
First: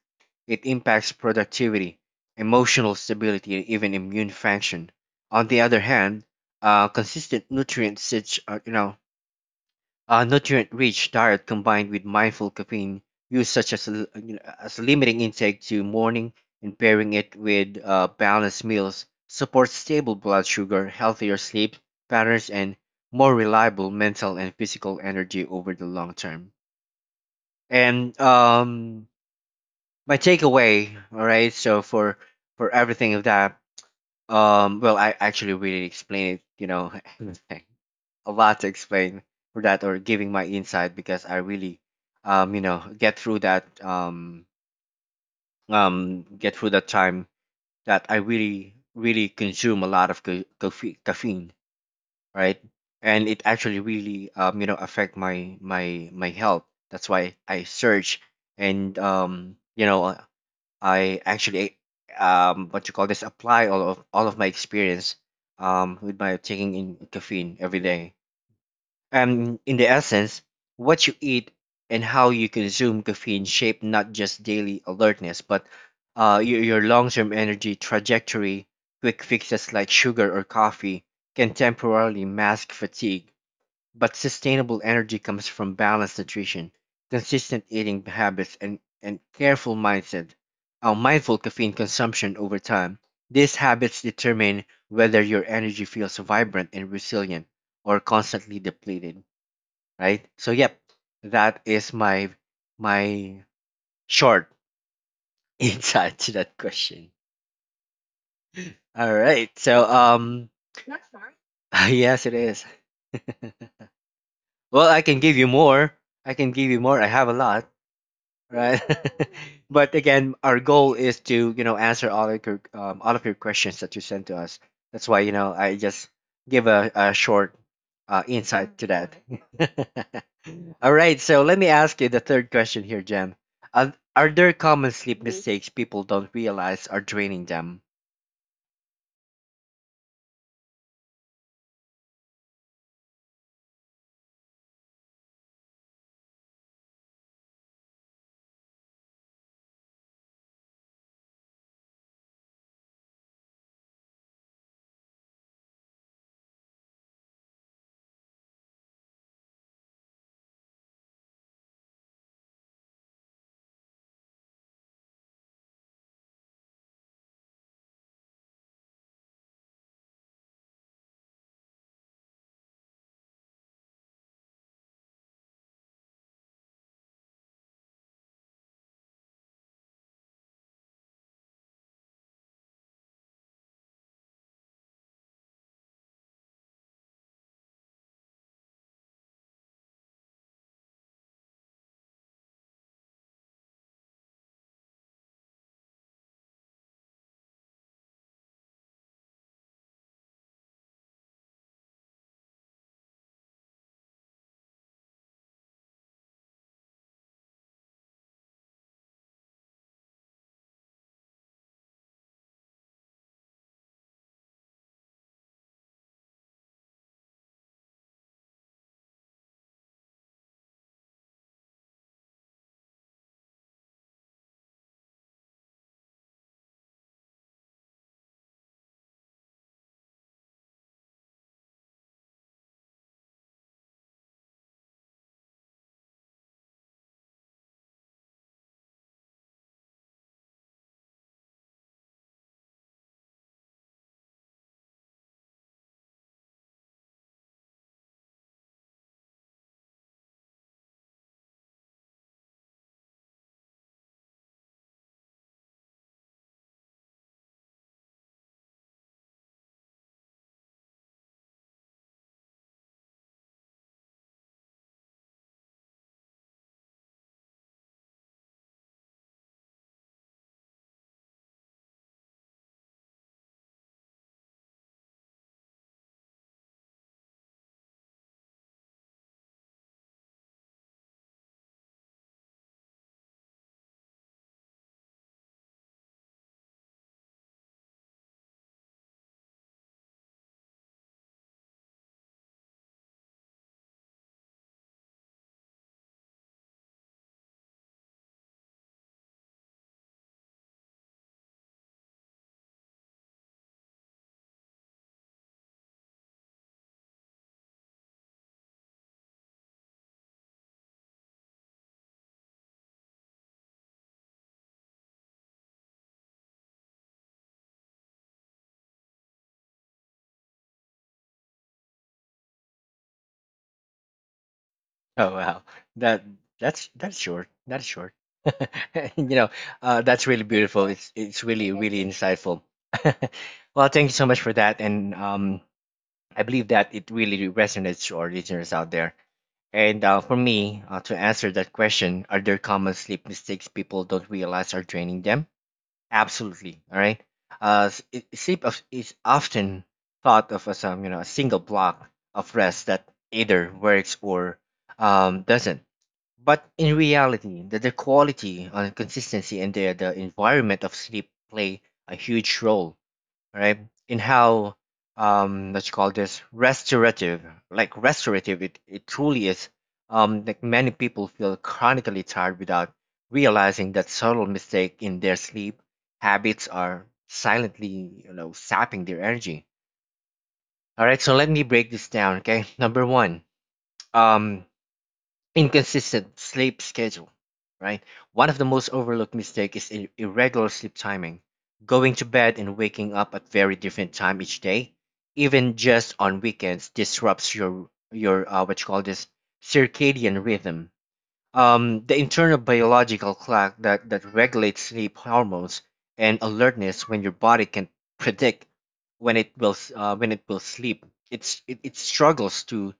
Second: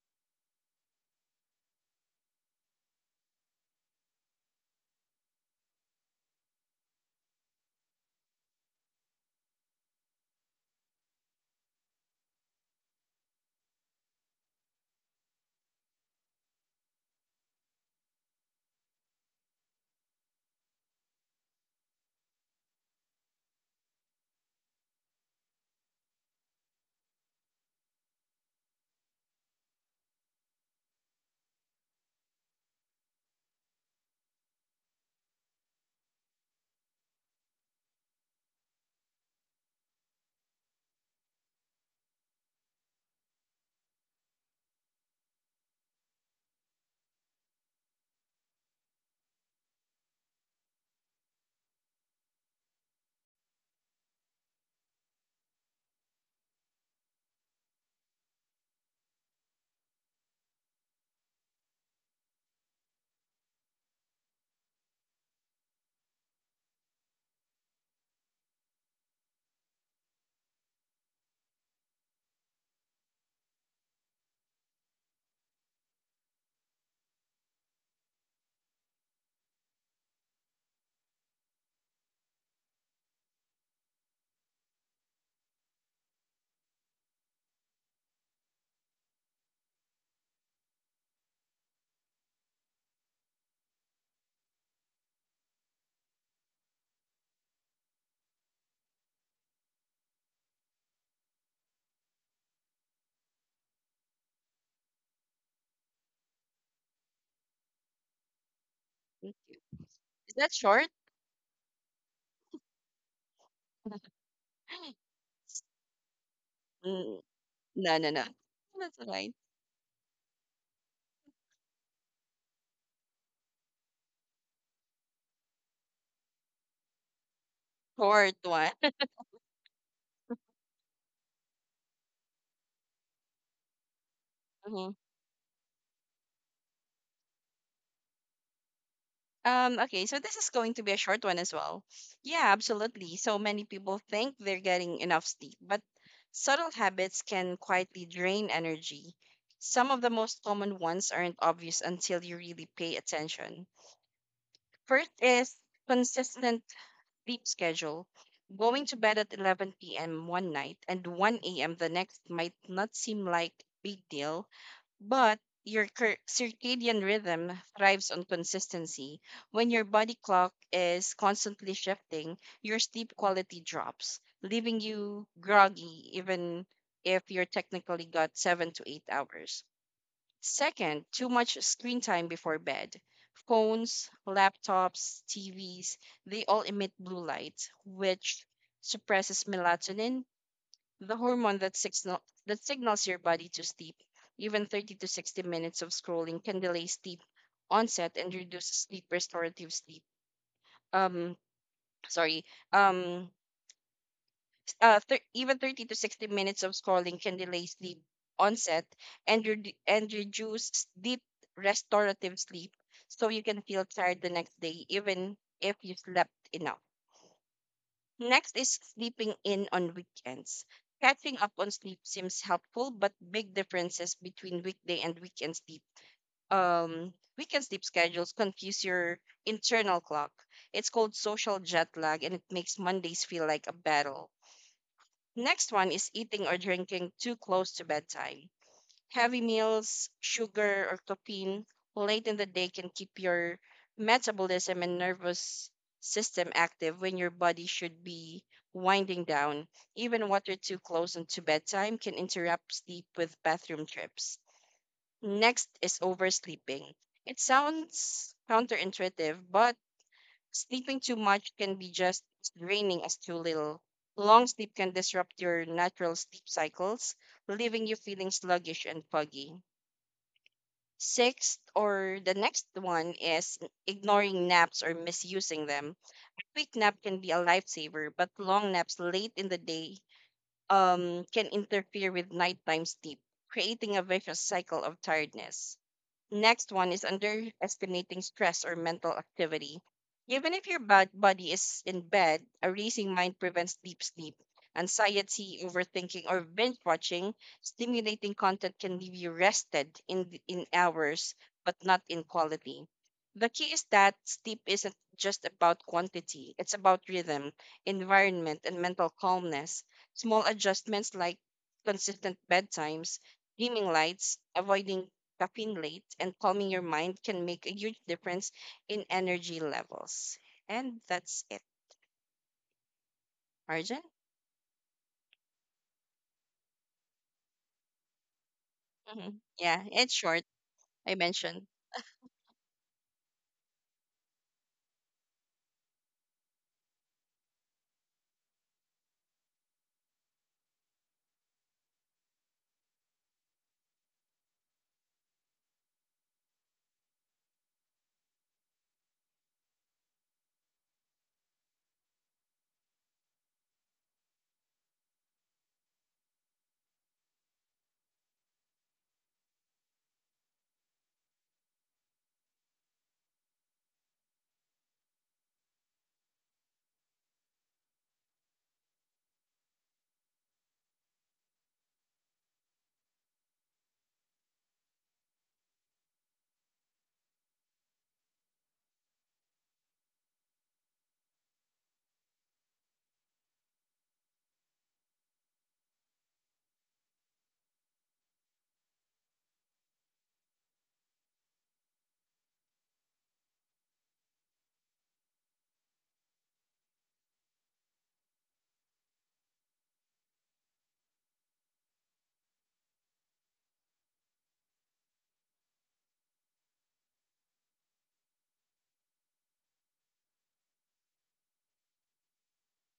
it impacts productivity, emotional stability, and even immune function. On the other hand, uh, consistent nutrients such uh, you know a nutrient-rich diet combined with mindful caffeine use, such as l- you know, as limiting intake to morning and pairing it with uh, balanced meals, supports stable blood sugar, healthier sleep patterns, and more reliable mental and physical energy over the long term. And um, my takeaway, all right, so for for everything of that, um, well, I actually really explained it, you know, a lot to explain for that or giving my insight because I really, um, you know, get through that, um, um, get through that time that I really, really consume a lot of ca- caffe- caffeine, right? And it actually really, um, you know, affect my my my health. That's why I search and um, you know, I actually, um, what you call this, apply all of all of my experience, um, with my taking in caffeine every day um, in the essence, what you eat and how you consume caffeine shape not just daily alertness, but uh, your, your long-term energy trajectory. Quick fixes like sugar or coffee can temporarily mask fatigue, but sustainable energy comes from balanced nutrition, consistent eating habits, and, and careful mindset. Uh, mindful caffeine consumption over time. These habits determine whether your energy feels vibrant and resilient or constantly depleted right? So yep, that is my my short insight to that question. All
Thank
right.
you.
So
Is
um
that short?
yes it is. Well, I can give you more. I can give you more. I
Mm,
have a lot.
no, no, no.
Right?
That's all right.
But again, our goal is to you know answer all of your um, all of your questions that you sent to us. That's why you know I just give a, a short uh,
Short one.
insight to that. All right, so let me ask you the third question here, Jem. Are, are there common
Mhm.
sleep mistakes people don't realize are draining them?
Um, okay, so this is going to be a short one as well. Yeah, absolutely. So many people think they're getting enough sleep, but subtle habits can quietly drain energy. Some of the most common ones aren't obvious until you really pay attention. First is consistent sleep schedule. Going to bed at eleven p m one night and one a m the next might not seem like big deal. But your cir- circadian rhythm thrives on consistency. When your body clock is constantly shifting, your sleep quality drops, leaving you groggy even if you're technically got seven to eight hours. Second, too much screen time before bed. Phones, laptops, T Vs, they all emit blue light, which suppresses melatonin, the hormone that signal that signals your body to sleep. Even thirty to sixty minutes of scrolling can delay sleep onset and reduce sleep restorative sleep. Um, sorry. Um, s- uh, thir- Even thirty to sixty minutes of scrolling can delay sleep onset and redu- and reduce deep restorative sleep, so you can feel tired the next day even if you slept enough. Next is sleeping in on weekends. Catching up on sleep seems helpful, but big differences between weekday and weekend sleep um weekend sleep schedules confuse your internal clock. It's called social jet lag and it makes Mondays feel like a battle. Next one is eating or drinking too close to bedtime. Heavy meals, sugar, or caffeine late in the day can keep your metabolism and nervous system active when your body should be winding down. Even water too close and to bedtime can interrupt sleep with bathroom trips. Next is oversleeping. It sounds counterintuitive, but sleeping too much can be just as draining as too little. Long sleep can disrupt your natural sleep cycles, leaving you feeling sluggish and foggy. Sixth, or the next one, is ignoring naps or misusing them. Quick nap can be a lifesaver, but long naps late in the day um, can interfere with nighttime sleep, creating a vicious cycle of tiredness. Next one is underestimating stress or mental activity. Even if your bad body is in bed, a racing mind prevents deep sleep. Anxiety, overthinking, or binge watching, stimulating content can leave you rested in, th- in hours, but not in quality. The key is that sleep isn't just about quantity, it's about rhythm, environment, and mental calmness. Small adjustments like consistent bedtimes, dimming lights, avoiding caffeine late and calming your mind can make a huge difference in energy levels. And that's it. Arjun?
Oh wow, that that's that's short. That's short.
Hmm.
You know,
Yeah,
uh,
it's
that's really
short.
beautiful. It's
I
it's
mentioned.
really really insightful. Well, thank you so much for that, and um, I believe that it really resonates to our listeners out there. And uh, for me, uh, to answer that question, are there common sleep mistakes people don't realize are draining them? Absolutely. All right. Uh, s- i- sleep of, is often thought of as um, you know, a single block of rest that either works or um, doesn't, but in reality, the, the quality and consistency and the, the environment of sleep play a huge role, right? In how um what you call this restorative, like restorative it, it truly is. Um like many people feel chronically tired without realizing that subtle mistake in their sleep habits are silently, you know, sapping their energy. All right, so let me break this down, okay? Number one, um inconsistent sleep schedule, right? One of the most overlooked mistake is ir- irregular sleep timing. Going to bed and waking up at very different time each day, even just on weekends, disrupts your your uh, what you call this circadian rhythm. Um, the internal biological clock that that regulates sleep hormones and alertness. When your body can predict when it will s- uh, when it will sleep, it's it, it struggles to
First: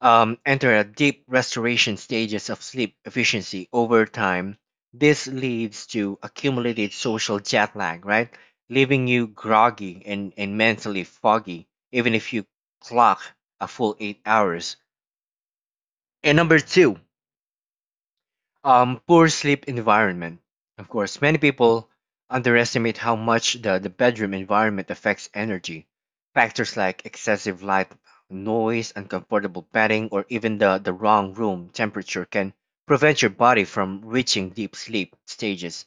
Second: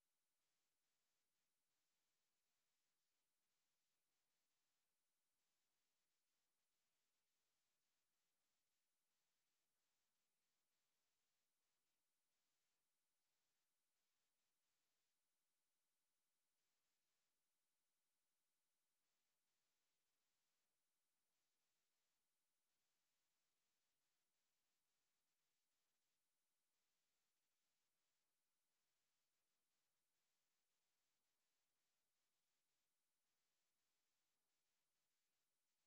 um, enter a deep restoration stages of sleep efficiency over time. This leads to accumulated social jet lag, right? Leaving you groggy and, and mentally foggy, even if you clock a full eight hours. And number two, um, poor sleep environment. Of course, many people underestimate how much the, the bedroom environment affects energy. Factors like excessive light, noise, uncomfortable bedding, or even the, the wrong room temperature can prevent your body from reaching deep sleep stages.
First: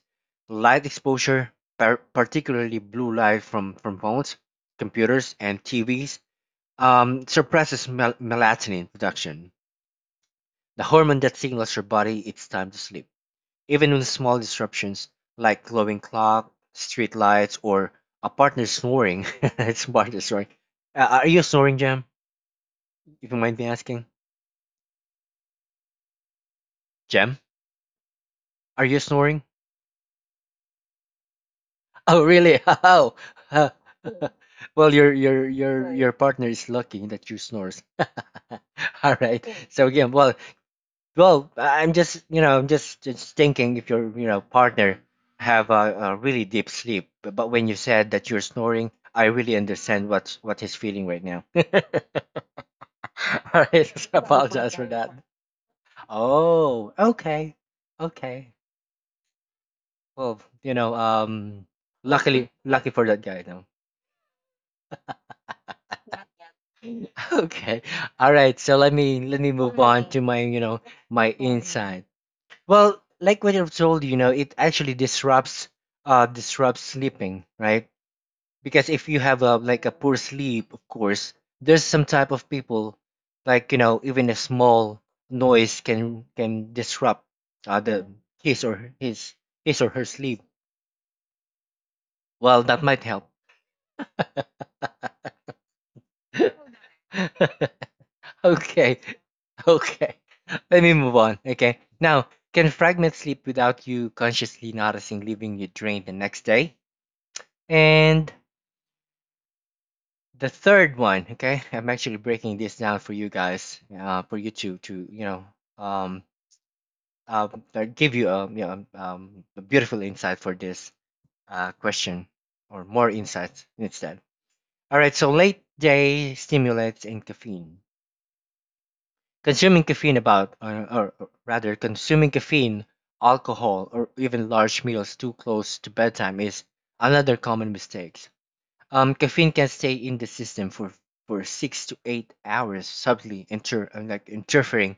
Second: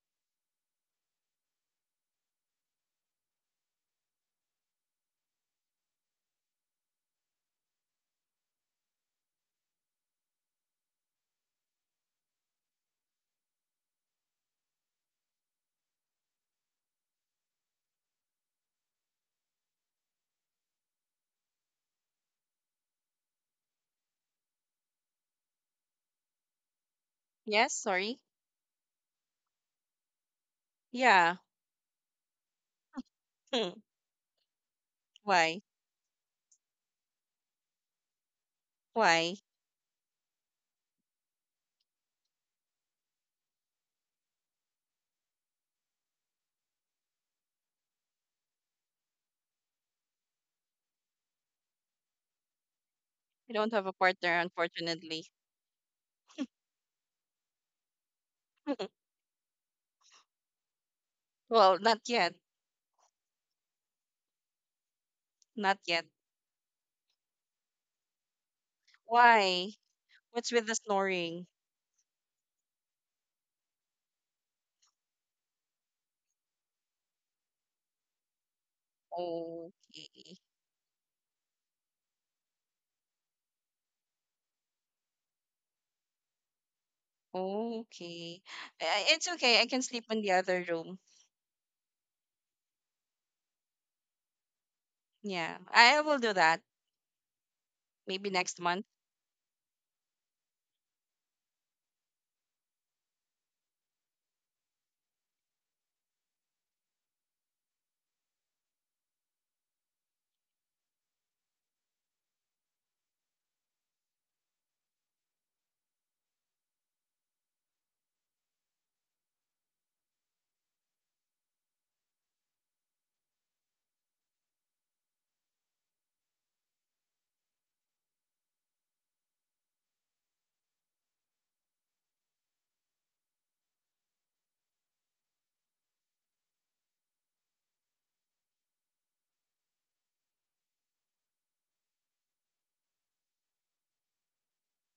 Light exposure, par- particularly blue light from, from phones, computers, and T Vs, um, suppresses mel- melatonin production, the hormone that signals your body it's time to sleep. Even with small disruptions like glowing clock, street lights, or a partner snoring, it's partner snoring. Uh, are you snoring, Jem? If you mind me asking, Jem,
Yes, sorry.
are you snoring?
Yeah.
Oh, really? How? Uh,
Hmm.
well, your your
Why?
your your partner is lucky that you snores. All
Why?
right. So again, well, well, I'm just you know I'm just just thinking if your you know partner have a, a really deep sleep, but, but when you said that you're snoring, I really understand what's what he's feeling right now.
I
All right,
don't
I
have a
That
partner,
apologize for that.
unfortunately.
Oh, okay, okay. Well, you know, um,
Well, not yet.
luckily, lucky for that guy, though.
Not yet.
Okay, all right. So let me let me
Why?
move on right. to my,
What's
you
with the
know, my right.
snoring?
insight. Well, like what I've told you, you know, it actually disrupts, uh, disrupts sleeping, right? Because if you have a like a poor
Okay.
sleep, of course there's some type of people, like you know, even a small noise can can disrupt uh, the
Okay.
his or
Uh, It's
his
okay. I
his
can
or her
sleep in the
sleep.
other room.
Well, that might help.
Yeah, I will do that. Maybe next month.
Okay, okay, let me move on. Okay, now can fragment sleep without you consciously noticing, leaving you drained the next day. And the third one, okay, I'm actually breaking this down for you guys, uh, for you to to you know, um um, uh, give you um, you know, um, a beautiful insight for this uh, question, or more insights instead. All right, so late day stimulates and caffeine. Consuming caffeine about, or, or or rather, consuming caffeine, alcohol, or even large meals too close to bedtime is another common mistake. Um, caffeine can stay in the system for, for six to eight hours, subtly inter, uh, like interfering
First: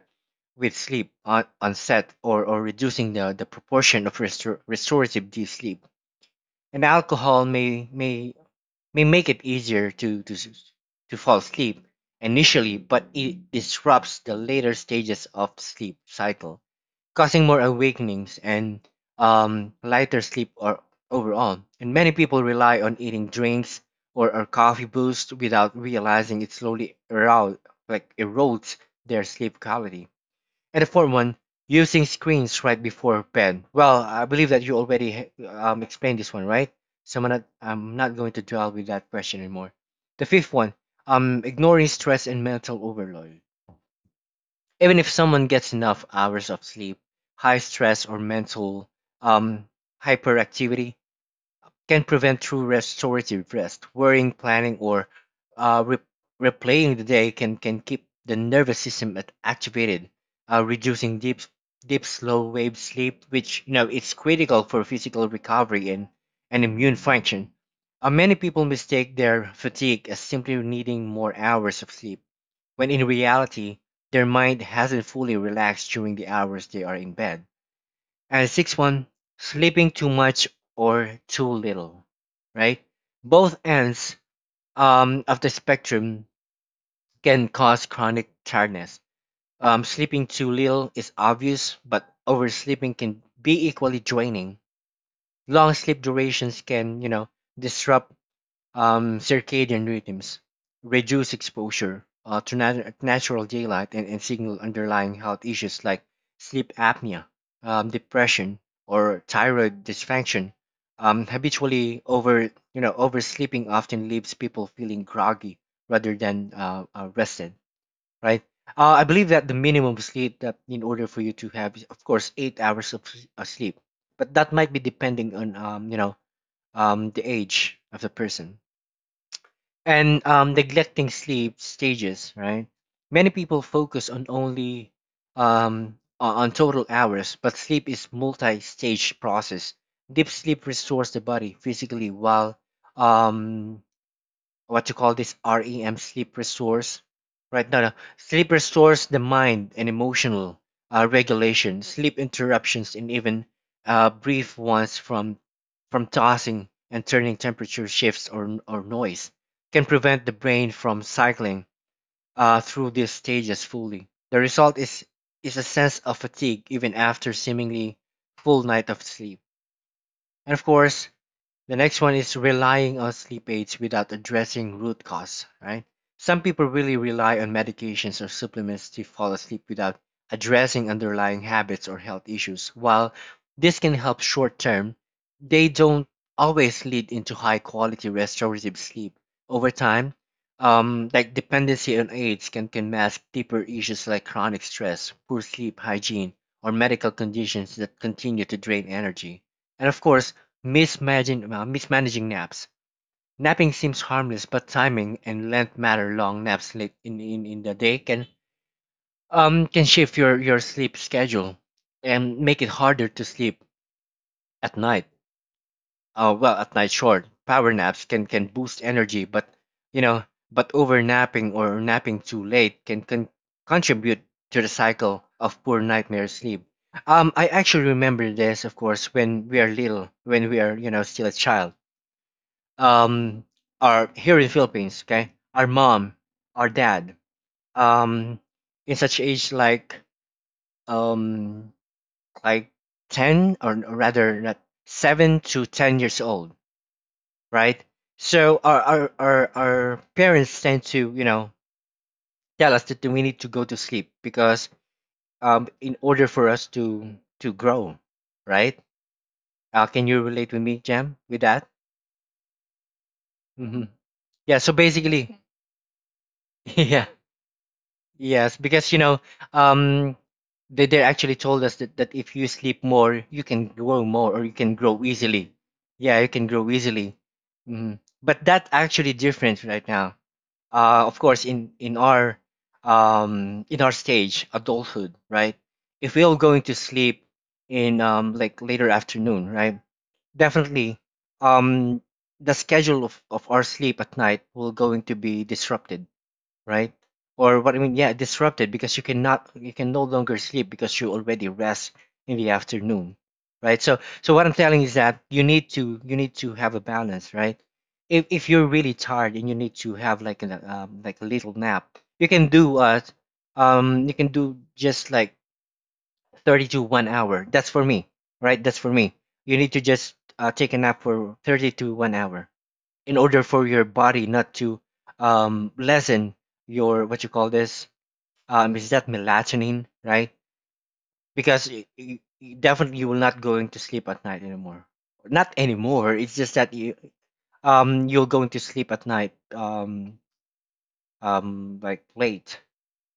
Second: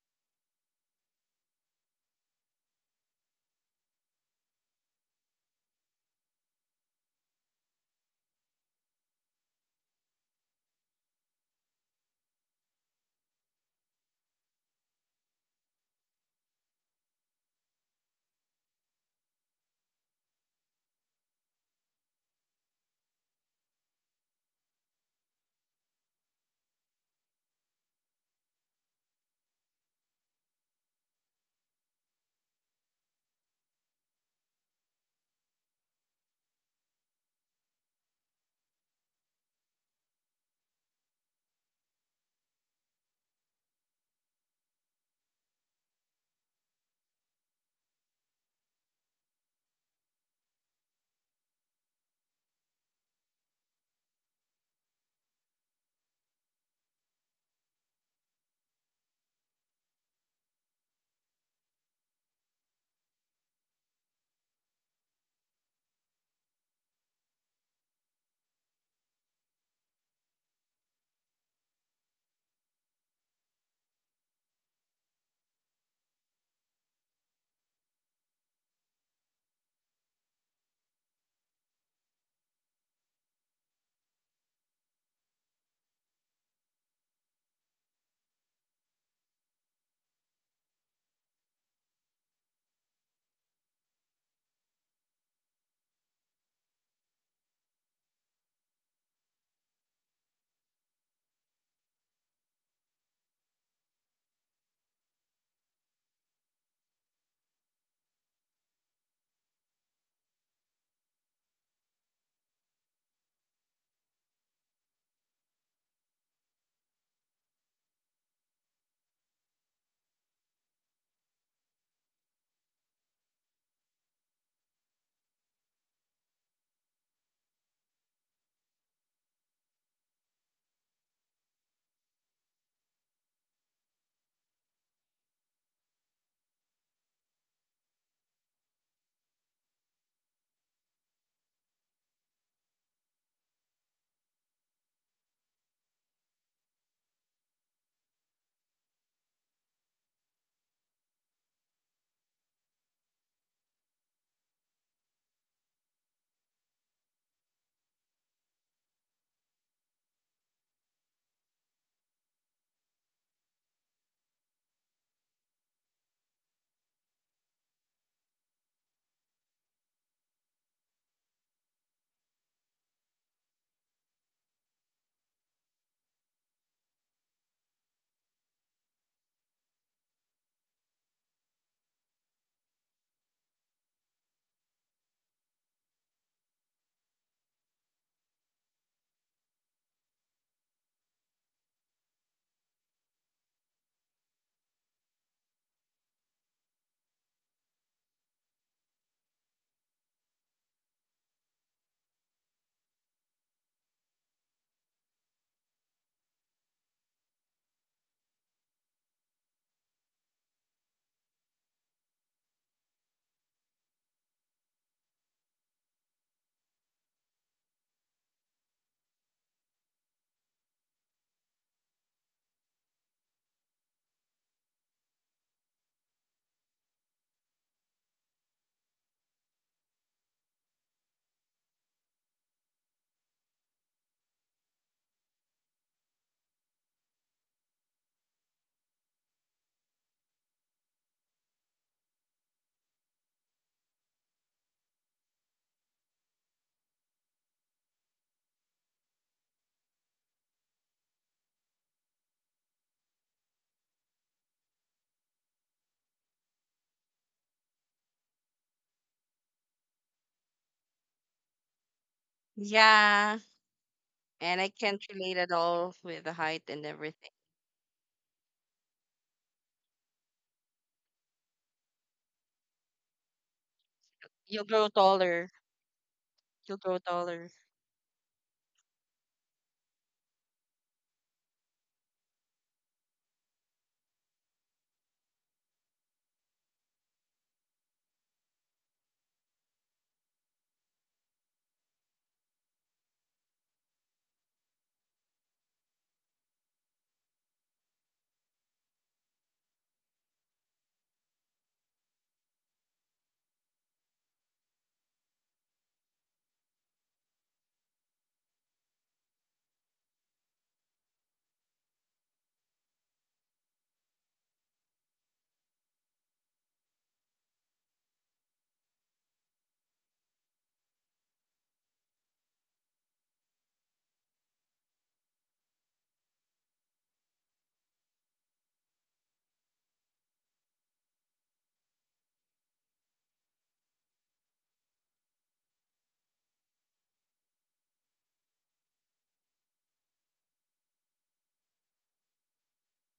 with sleep on, onset, or, or reducing the, the proportion of restor- restorative deep sleep. And alcohol may may may make it easier to to, s- to fall asleep initially, but it disrupts the later stages of sleep cycle, causing more awakenings and um, lighter sleep or overall. And many people rely on eating drinks, or or coffee boost without realizing it slowly erode, like erodes their sleep quality. And the fourth one, using screens right before bed. Well, I believe that you already um, explained this one, right? So I'm not, I'm not going to dwell with that question anymore. The fifth one, um, ignoring stress and mental overload. Even if someone gets enough hours of sleep, high stress or mental um, hyperactivity can prevent true restorative rest. Worrying, planning, or uh, re- replaying the day can, can keep the nervous system at- activated, uh, reducing deep deep slow wave sleep, which you know it's critical for physical recovery, and, and immune function. Uh, many people mistake their fatigue as simply needing more hours of sleep, when in reality, their mind hasn't fully relaxed during the hours they are in bed. And six one, sleeping too much or too little, right? Both ends um, of the spectrum can cause chronic tiredness. Um, sleeping too little is obvious, but oversleeping can be equally draining. Long sleep durations can, you know, disrupt um, circadian rhythms, reduce exposure uh, to nat- natural daylight, and, and signal underlying health issues like sleep apnea, um, depression, or thyroid dysfunction. Um, habitually over you know oversleeping often leaves people feeling groggy rather than uh, uh, rested, right? Uh, I believe that the minimum sleep that in order for you to have is of course eight hours of s- uh, sleep, but that might be depending on um, you know um, the age of the person, and um, neglecting sleep stages, right? Many people focus on only um, o- on total hours, but sleep is multi-stage process. Deep sleep restores the body physically, while um, what you call this REM sleep resource? Right, no, no, sleep restores the mind and emotional uh, regulation. Sleep interruptions, and even uh, brief ones from from tossing and turning, temperature shifts, or or noise, can prevent the brain from cycling uh, through these stages fully. The result is is a sense of fatigue even after seemingly full night of sleep. And of course, the next one is relying on sleep aids without addressing root cause, right? Some people really rely on medications or supplements to fall asleep without addressing underlying habits or health issues. While this can help short term, they don't always lead into high quality restorative sleep. Over time, um, like dependency on aids can, can mask deeper issues like chronic stress, poor sleep hygiene, or medical conditions that continue to drain energy. And of course, mismanaging, uh, mismanaging naps. Napping seems harmless, but timing and length matter. Long naps late in, in, in the day can um can shift your, your sleep schedule and make it harder to sleep at night. Uh, well, at night short. Power naps can, can boost energy, but you know, but over napping or napping too late can, can contribute to the cycle of poor nightmare sleep. Um, I actually remember this, of course, when we are little, when we are, you know, still a child, um our here in Philippines, okay? Our mom, our dad, um in such age like um like ten, or or rather not, seven to ten years old, right? So our our our, our parents tend to, you know, tell us that we need to go to sleep because um in order for us to to grow, right? Uh, can you relate with me, Jam, with that?
Yeah.
Hmm. Yeah,
And I
so
can't relate
basically,
at all with the height and
yeah.
everything.
Yes, because you know, um, they they actually told us that, that if you sleep more, you can grow more, or you
You'll
can
grow
grow
taller.
easily. Yeah, you can grow
You'll grow
easily.
taller.
Hmm. But that's actually different right now. Uh, of course, in in our um in our stage, adulthood, right? If we're going to sleep in um like later afternoon, right? Definitely, um, the schedule of of our sleep at night will going to be disrupted, right? Or what I mean, yeah, disrupted, because you cannot, you can no longer sleep because you already rest in the afternoon, right? So, so what I'm telling is that you need to, you need to have a balance, right? If if you're really tired and you need to have like a um, like a little nap, you can do uh, um, you can do just like thirty to one hour. That's for me, right? That's for me. You need to just uh, take a nap for thirty to one hour in order for your body not to um, lessen your what you call this, um, is that melatonin, right? Because y y y- definitely you will not going to sleep at night anymore. Not anymore, it's just that you um you're going to sleep at night, um um like late,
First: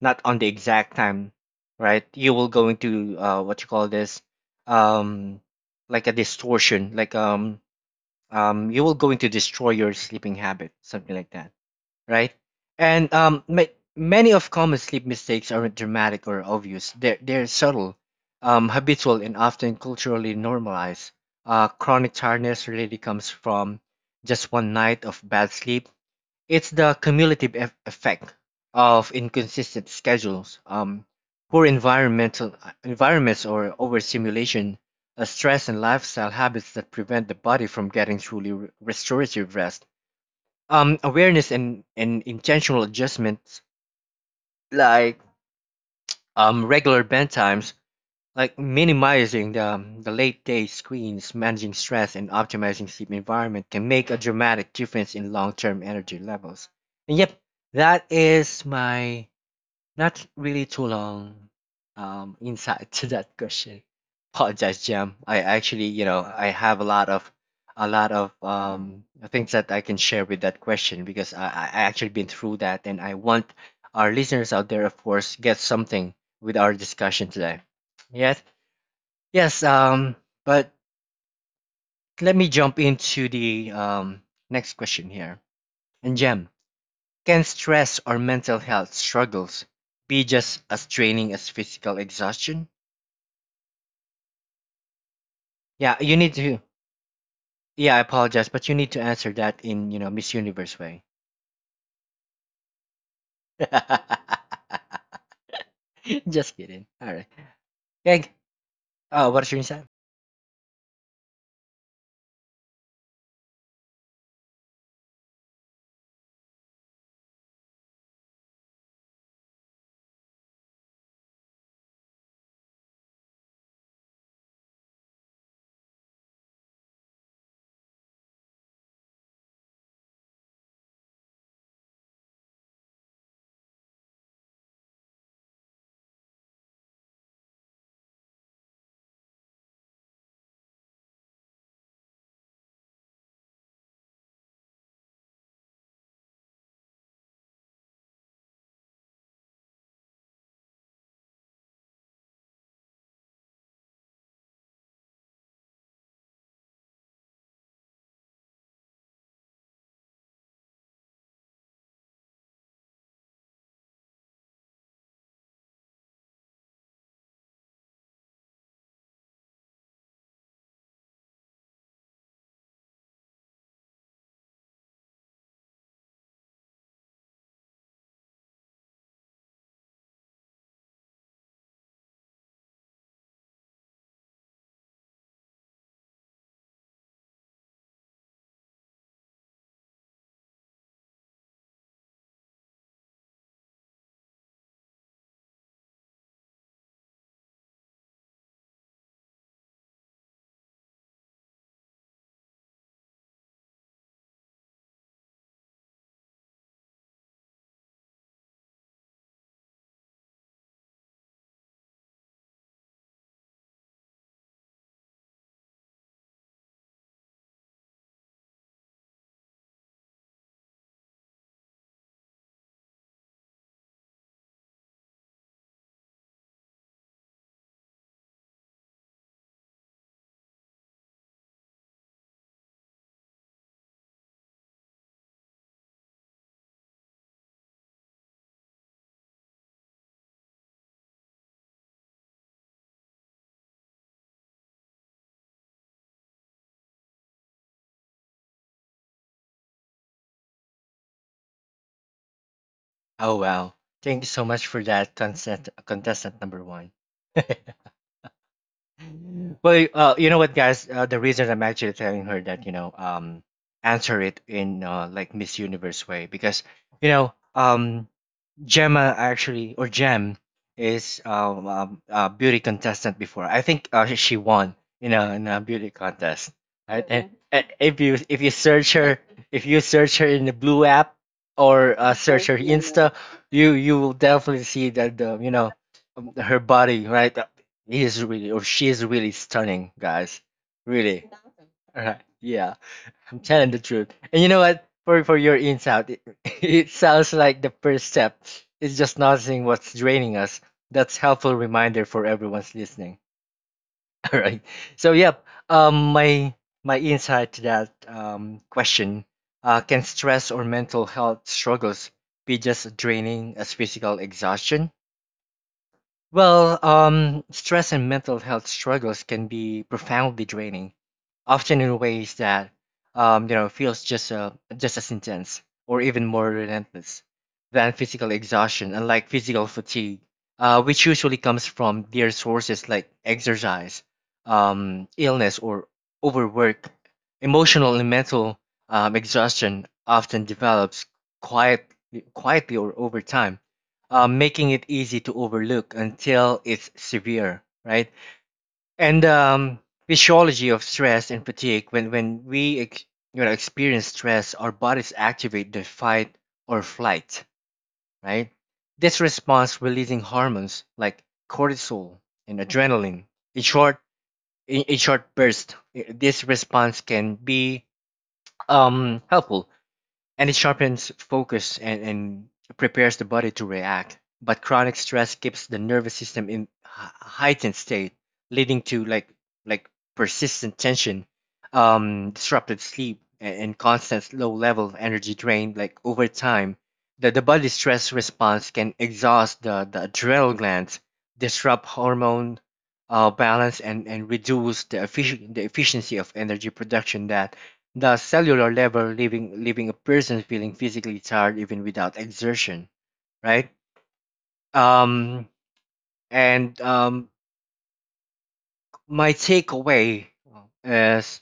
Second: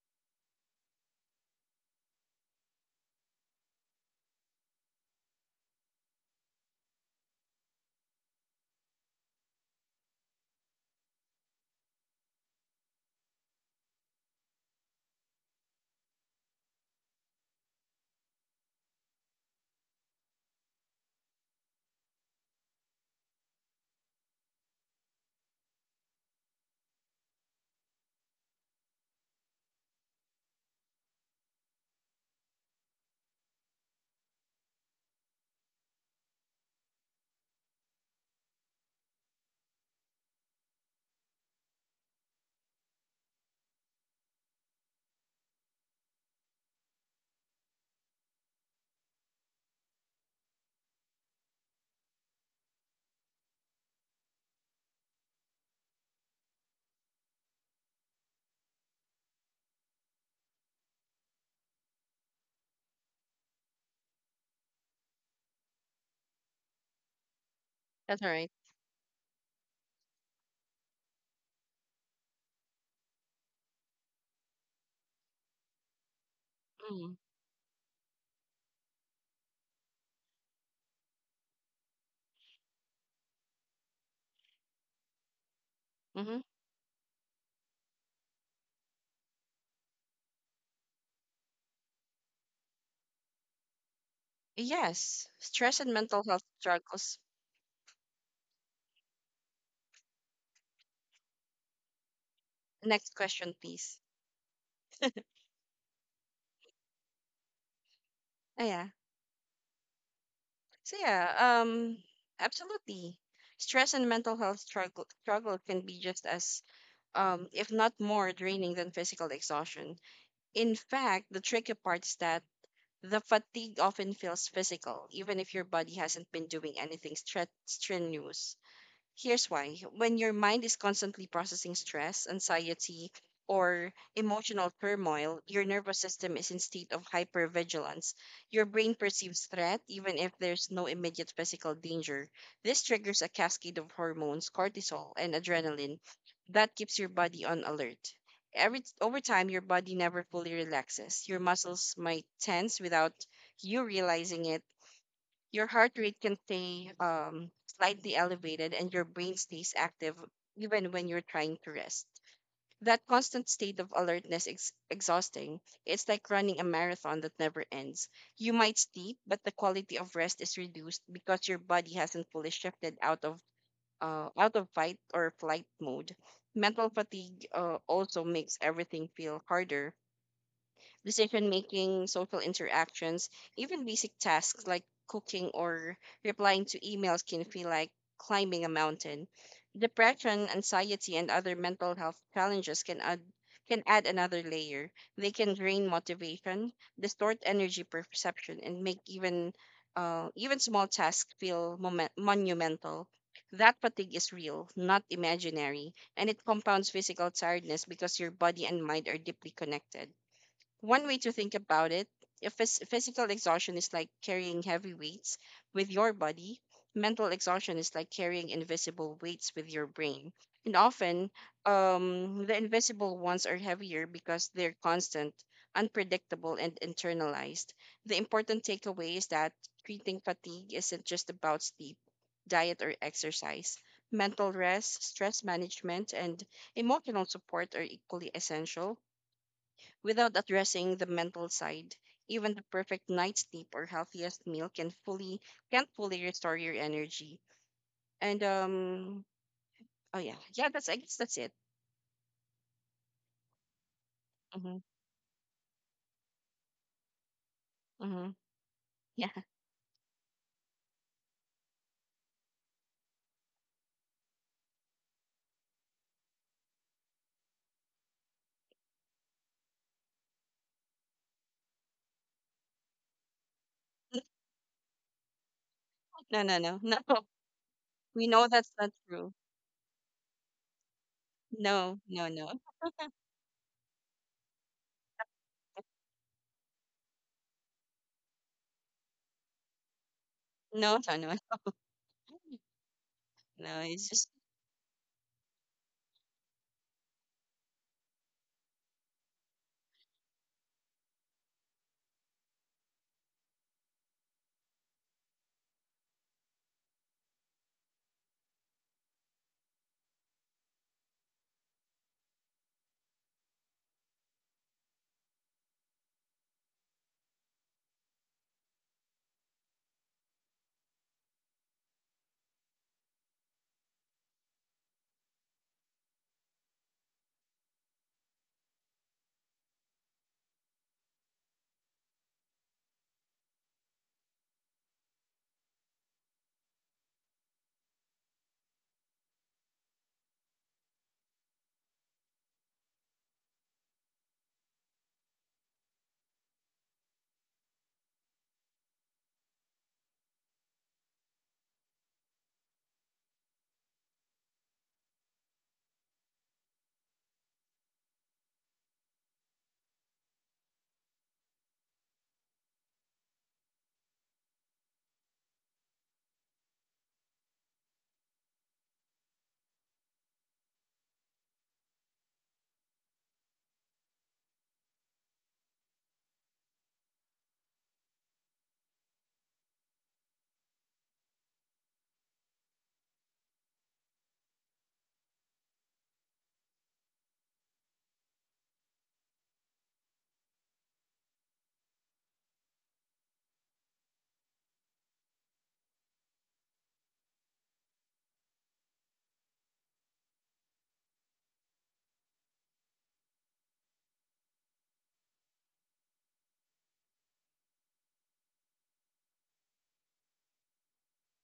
not on the exact time, right? You will go into uh what you call this, um like a distortion, like um um you will going to destroy your sleeping habit, something like that, right? And um, ma- many of common sleep mistakes aren't dramatic or obvious. They're they're subtle, um, habitual, and often culturally normalized. Uh, chronic tiredness really comes from just one night of bad sleep. It's the cumulative eff effect of inconsistent schedules, um, poor environmental environments, or overstimulation, uh, stress, and lifestyle habits that prevent the body from getting truly re- restorative rest. Um, awareness and and intentional adjustments, like um regular bedtimes, like minimizing the, um, the late day screens, managing stress, and optimizing sleep environment can make a dramatic difference in long-term energy levels. And yep, that is my, not really too long, um, insight to that question. Apologize, Jam. I actually, you know, I have a lot of, a lot
That's all
of
right.
um, things that I can share with that question, because I, I I actually been through that, and I want our listeners out there, of course, get something with our
Mm.
discussion today. Yes, yes. Um, but let me jump into the um, next question here. And
Mm-hmm.
Jam, can stress or mental health struggles be just as draining as physical exhaustion?
Yes. Stress and
Yeah, you
mental
need
health
to.
struggles.
Yeah, I apologize, but you need to answer that in you know Miss Universe way.
Next question, please.
Just kidding. All right. Thank.
Oh, yeah.
Oh, what's your insight?
So yeah, um, Absolutely. Stress and mental health struggle struggle can be just as, um, if not more draining than physical exhaustion. In fact, the tricky part is that the fatigue often feels physical, even if your body hasn't been doing anything stre strenuous. Here's why. When your mind is constantly processing stress, anxiety, or emotional turmoil, your nervous system is in state of hypervigilance. Your brain perceives threat even if there's no immediate physical danger. This triggers a cascade of hormones, cortisol, and adrenaline that keeps your body on alert. Every Over time your body never fully relaxes. Your muscles might tense without you realizing it, your heart rate can stay um, slightly elevated and your brain stays active even when you're trying to rest. That constant state of alertness is exhausting. It's like running a marathon that never ends. You might sleep, but the quality of rest is reduced because your body hasn't fully shifted out of uh, out of fight or flight mode. Mental fatigue uh, also makes everything feel harder: decision making, social interactions, even basic tasks like cooking or replying to emails can feel like climbing a mountain. Depression, anxiety, and other mental health challenges can add can add another layer. They can drain motivation, distort energy perception, and make even uh, even small tasks feel momen- monumental. That fatigue is real, not imaginary, and it compounds physical tiredness because your body and mind are deeply connected. One way to think about it, if phys- physical exhaustion is like carrying heavy weights with your body, mental exhaustion is like carrying invisible weights with your brain. And often, um, the invisible ones are heavier because they're constant, unpredictable, and internalized. The important takeaway is that treating fatigue isn't just about sleep, diet, or exercise. Mental rest, stress management, and emotional support are equally essential. Without addressing the mental side, even the perfect night's sleep or healthiest meal can fully can't fully restore your energy. And um, oh yeah, yeah, that's I guess that's it.
Oh wow. Thank you so much
Mm-hmm,
for that contestant, contestant number one.
mm-hmm, yeah.
Well, uh, you know what, guys? Uh, the reason I'm actually telling her that you know um answer it in uh, like Miss Universe way, because you know um Gemma actually, or Gem, is um, um a beauty contestant before. I think uh, she won in a in a beauty
No,
contest.
no, no,
Right?
no.
And, and if you
We
if
know
you
that's not
search her,
true.
if you search her in the blue app or
No,
uh,
no,
search her
no,
Insta, you you will definitely see that the you know um, her body, right. uh, He is really, or she is really stunning, guys.
no, no,
Really.
no.
All right. Yeah. I'm telling
No,
the
it's
truth.
just
And you know what? For for your insight, it, it sounds like the first step is just noticing what's draining us. That's helpful reminder for everyone's listening. All right. So yep. Um, my, my insight to that um question. Uh, can stress or mental health struggles be just draining as physical exhaustion? Well, um, stress and mental health struggles can be profoundly draining, often in ways that um, you know feels just uh, just as intense or even more relentless than physical exhaustion. Unlike physical fatigue, uh, which usually comes from their sources like exercise, um, illness, or overwork, emotional and mental um, exhaustion often develops quiet, quietly or over time, uh, making it easy to overlook until it's severe, right? And um, physiology of stress and fatigue. When when we ex- you know experience stress, our bodies activate the fight or flight, right? This response releasing hormones like cortisol and adrenaline. In short, in, in short burst, i- this response can be um helpful, and it sharpens focus and, and prepares the body to react. But chronic stress keeps the nervous system in hei- heightened state, leading to like like persistent tension, um, disrupted sleep, and, and constant low level of energy drain. Like over time, the, the body stress response can exhaust the, the adrenal glands, disrupt hormone uh, balance, and, and reduce the, effic- the efficiency of energy production that the cellular level, leaving leaving a person feeling physically tired even without exertion, right. um and um My takeaway is,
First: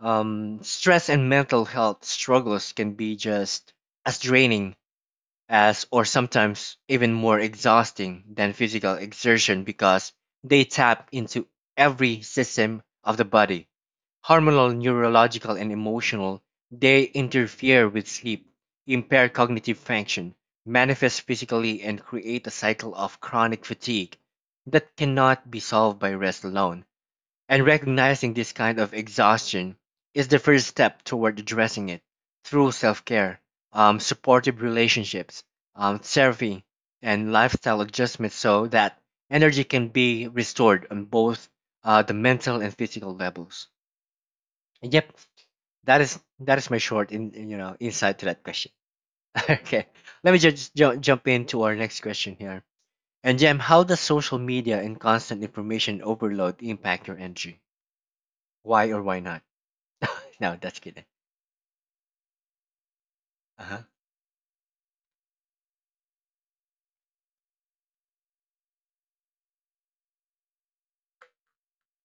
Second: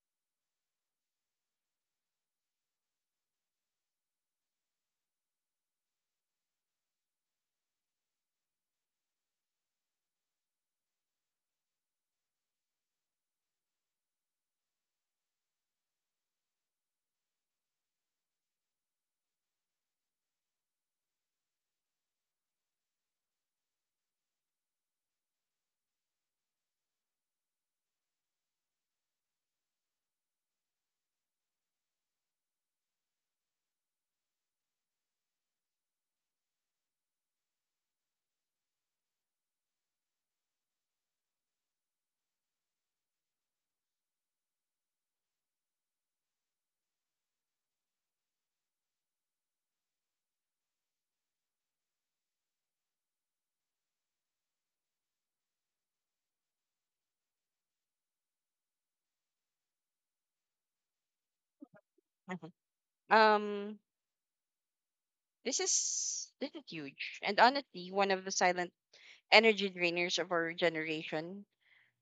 um stress and mental health struggles can be just as draining as, or sometimes even more exhausting than, physical exertion, because they tap into every system of the body. Hormonal, neurological, and emotional, they interfere with sleep, impair cognitive function, manifest physically, and create a cycle of chronic fatigue that cannot be solved by rest alone. And recognizing this kind of exhaustion is the first step toward addressing it through self care, um, supportive relationships, um, therapy, and lifestyle adjustments so that energy can be restored on both uh, the mental and physical levels. Yep. That is that is my short in in, you know insight to that question. Okay, let me just jump jump into our next question here. And Jem, how does social media and constant information overload impact your energy? Why or why not? No, that's kidding. Uh
um
huh.
this is this is huge. And honestly, one of the silent energy drainers of our generation.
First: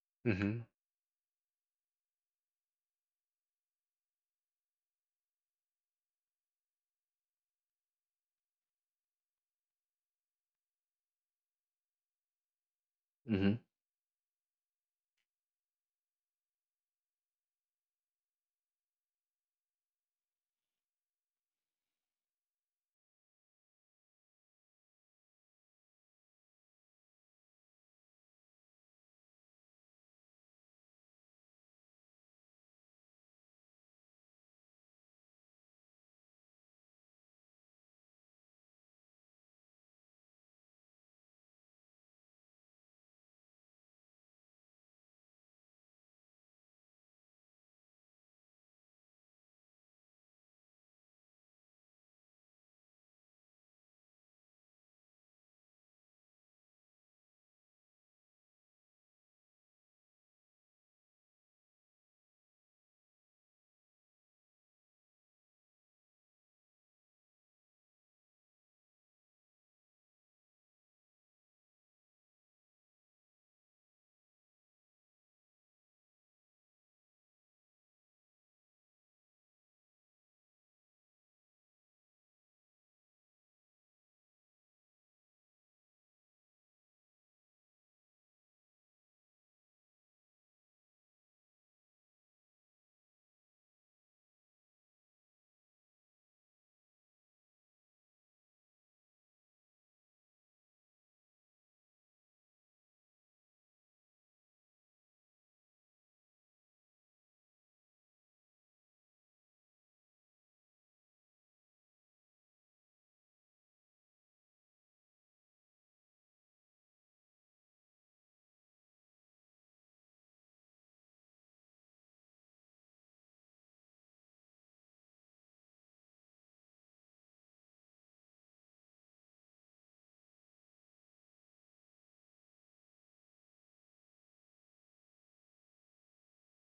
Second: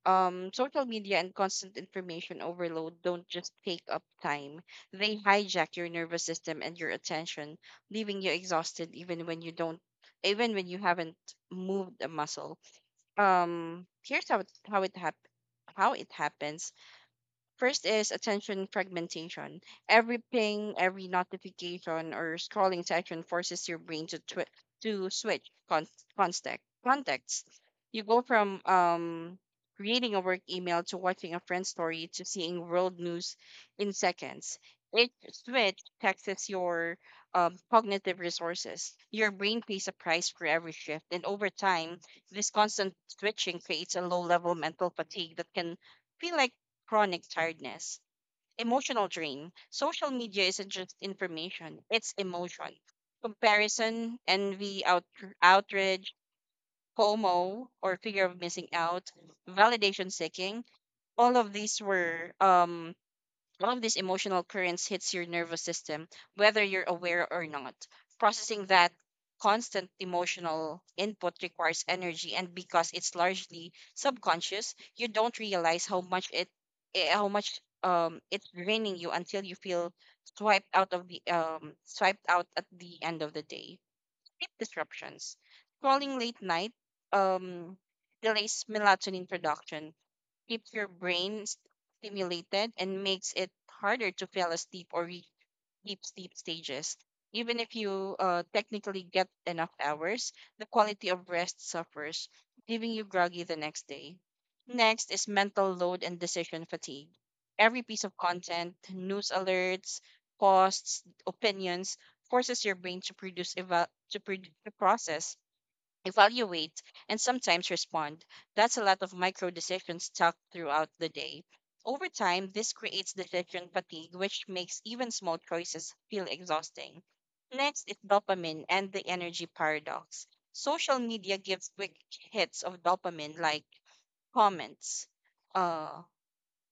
um,
Mhm.
Social media and constant information overload don't just take up time, they hijack your nervous system and your attention, leaving you exhausted even when you don't even when you haven't moved a muscle.
Mhm.
Um, here's how it, how it hap- how it happens. First is attention fragmentation. Every ping, every notification, or scrolling section forces your brain to twi- to switch con- context. Context. You go from um reading a work email to watching a friend's story to seeing world news in seconds. Each switch taxes your um, cognitive resources. Your brain pays a price for every shift, and over time, this constant switching creates a low-level mental fatigue that can feel like chronic tiredness, emotional drain. Social media isn't just information, it's emotion. Comparison, envy, out- outrage, FOMO, or fear of missing out, validation seeking. All of these were um, all of these emotional currents hits your nervous system, whether you're aware or not. Processing that constant emotional input requires energy, and because it's largely subconscious, you don't realize how much it, eh, how much um it's draining you until you feel swiped out of the um swiped out at the end of the day. Sleep disruptions, scrolling late night, um delays melatonin production, keeps your brain s- stimulated and makes it harder to fall asleep or reach deep sleep stages. Even if you uh, technically get enough hours, the quality of rest suffers, leaving you groggy the next day. Next is mental load and decision fatigue. Every piece of content, news alerts, posts, opinions forces your brain to produce eva- to, pro- to process, evaluate, and sometimes respond. That's a lot of micro decisions tucked throughout the day. Over time, this creates decision fatigue, which makes even small choices feel exhausting. Next is dopamine and the energy paradox. Social media gives quick hits of dopamine, like comments. Uh,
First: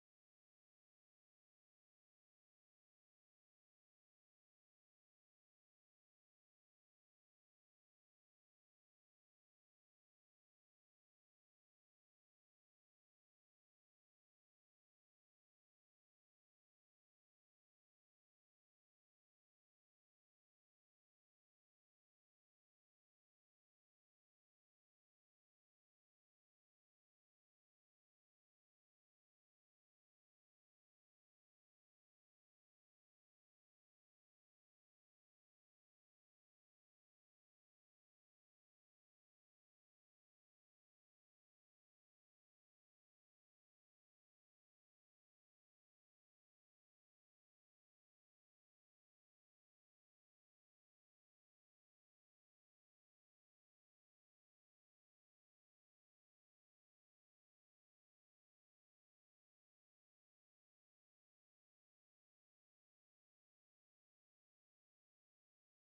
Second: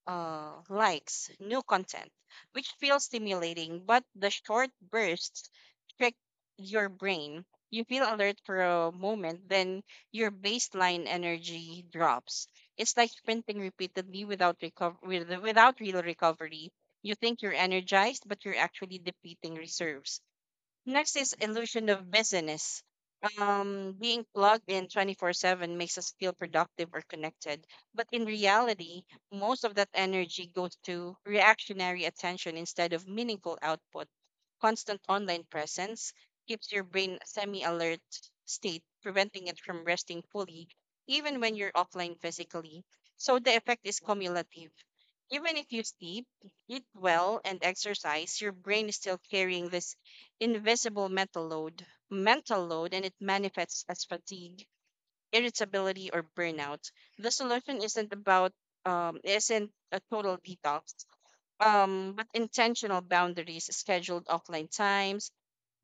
uh, Likes, new content, which feels stimulating, but the short bursts trick your brain. You feel alert for a moment, then your baseline energy drops. It's like sprinting repeatedly without recover with, without real recovery. You think you're energized, but you're actually depleting reserves. Next is illusion of busyness. Um, being plugged in twenty-four seven makes us feel productive or connected, but in reality, most of that energy goes to reactionary attention instead of meaningful output. Constant online presence keeps your brain semi-alert state, preventing it from resting fully, even when you're offline physically. So the effect is cumulative. Even if you sleep, eat well, and exercise, your brain is still carrying this invisible mental load, mental load, and it manifests as fatigue, irritability, or burnout. The solution isn't about um, isn't a total detox, um, but intentional boundaries, scheduled offline times,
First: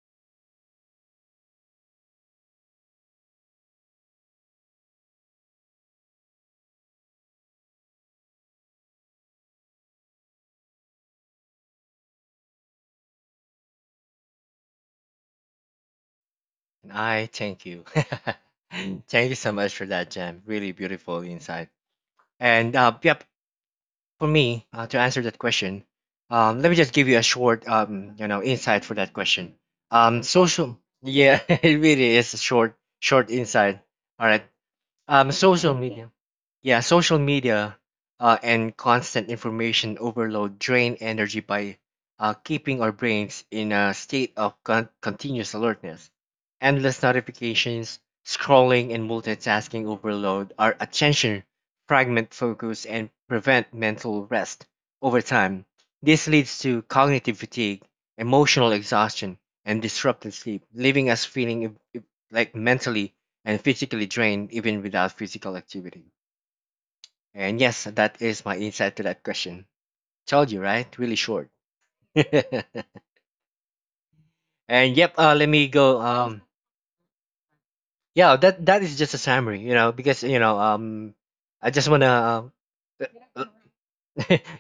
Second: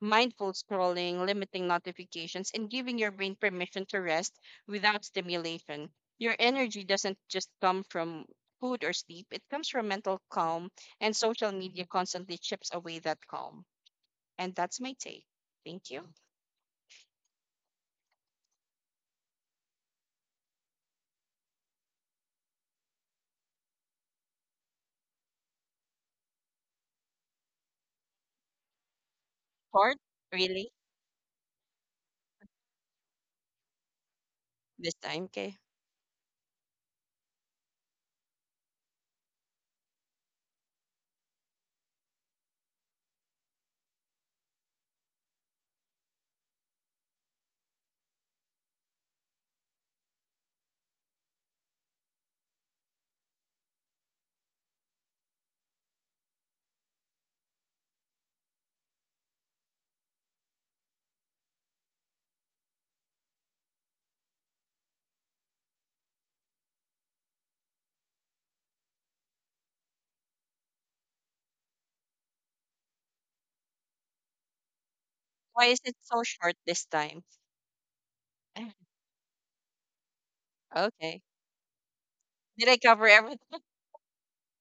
mindful scrolling, limiting notifications, and giving your brain permission to rest without stimulation. Your energy doesn't just come from food or sleep; it comes from mental calm, and social media constantly chips away that calm. And that's my take. Thank you.
And I thank you. Thank you so much for that, Jem. Really beautiful insight. And uh, yep, for me, uh, to answer that question, um, let me just give you a short um, you know insight for that question,
Short,
um,
really,
social yeah. It really is a short short insight. All right.
this time.
Um,
Okay.
social media. Yeah, social media uh, and constant information overload drain energy by uh, keeping our brains in a state of con- continuous alertness. Endless notifications, scrolling, and multitasking overload our attention, fragment focus, and prevent mental rest over time. This leads to cognitive fatigue, emotional exhaustion, and disrupted sleep, leaving us feeling e- e- like mentally and physically drained even without physical activity. And yes, that is my insight to that question. Told you, right? Really short. And yep, uh, let
Why
me
is it
go.
so
Um,
short this time?
yeah, that that is just a summary, you know, because you know, um,
Okay.
I just wanna,
Did I
uh,
cover everything?
uh,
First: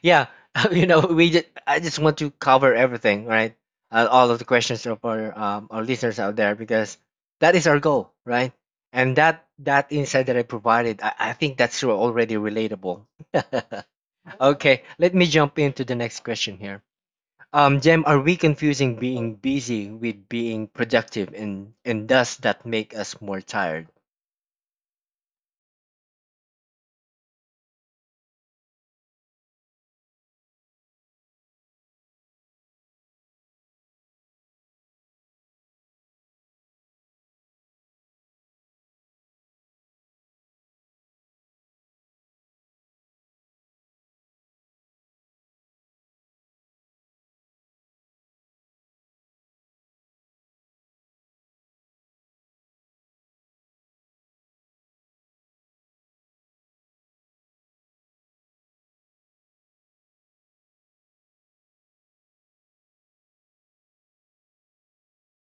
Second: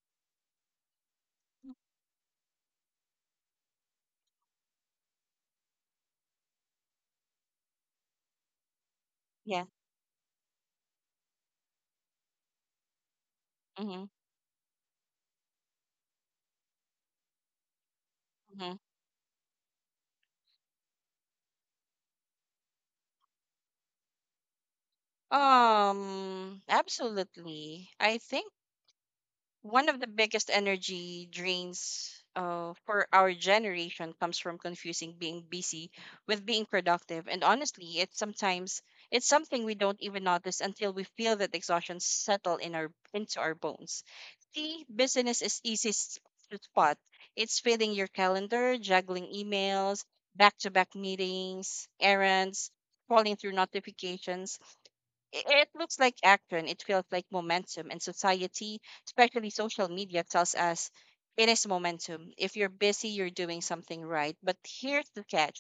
yeah, you know, we just, I just want to cover everything, right? Uh, all of the questions of our um, our listeners out there, because that is our goal, right? And that
Yeah.
that insight that I provided, I, I think that's already relatable.
Mm-hmm.
Okay, let me jump into the next question here. Um, Jem, are we
Mm-hmm.
confusing being busy with being productive, and and does that make us more tired?
Um, absolutely. I think one of the biggest energy drains uh, for our generation comes from confusing being busy with being productive, and honestly it's sometimes it's something we don't even notice until we feel that exhaustion settle in our into our bones. See, business is easy s- to spot. It's filling your calendar, juggling emails, back-to-back meetings, errands, scrolling through notifications. I- it looks like action, it feels like momentum, and society, especially social media, tells us it is momentum. If you're busy, you're doing something right. But here's the catch:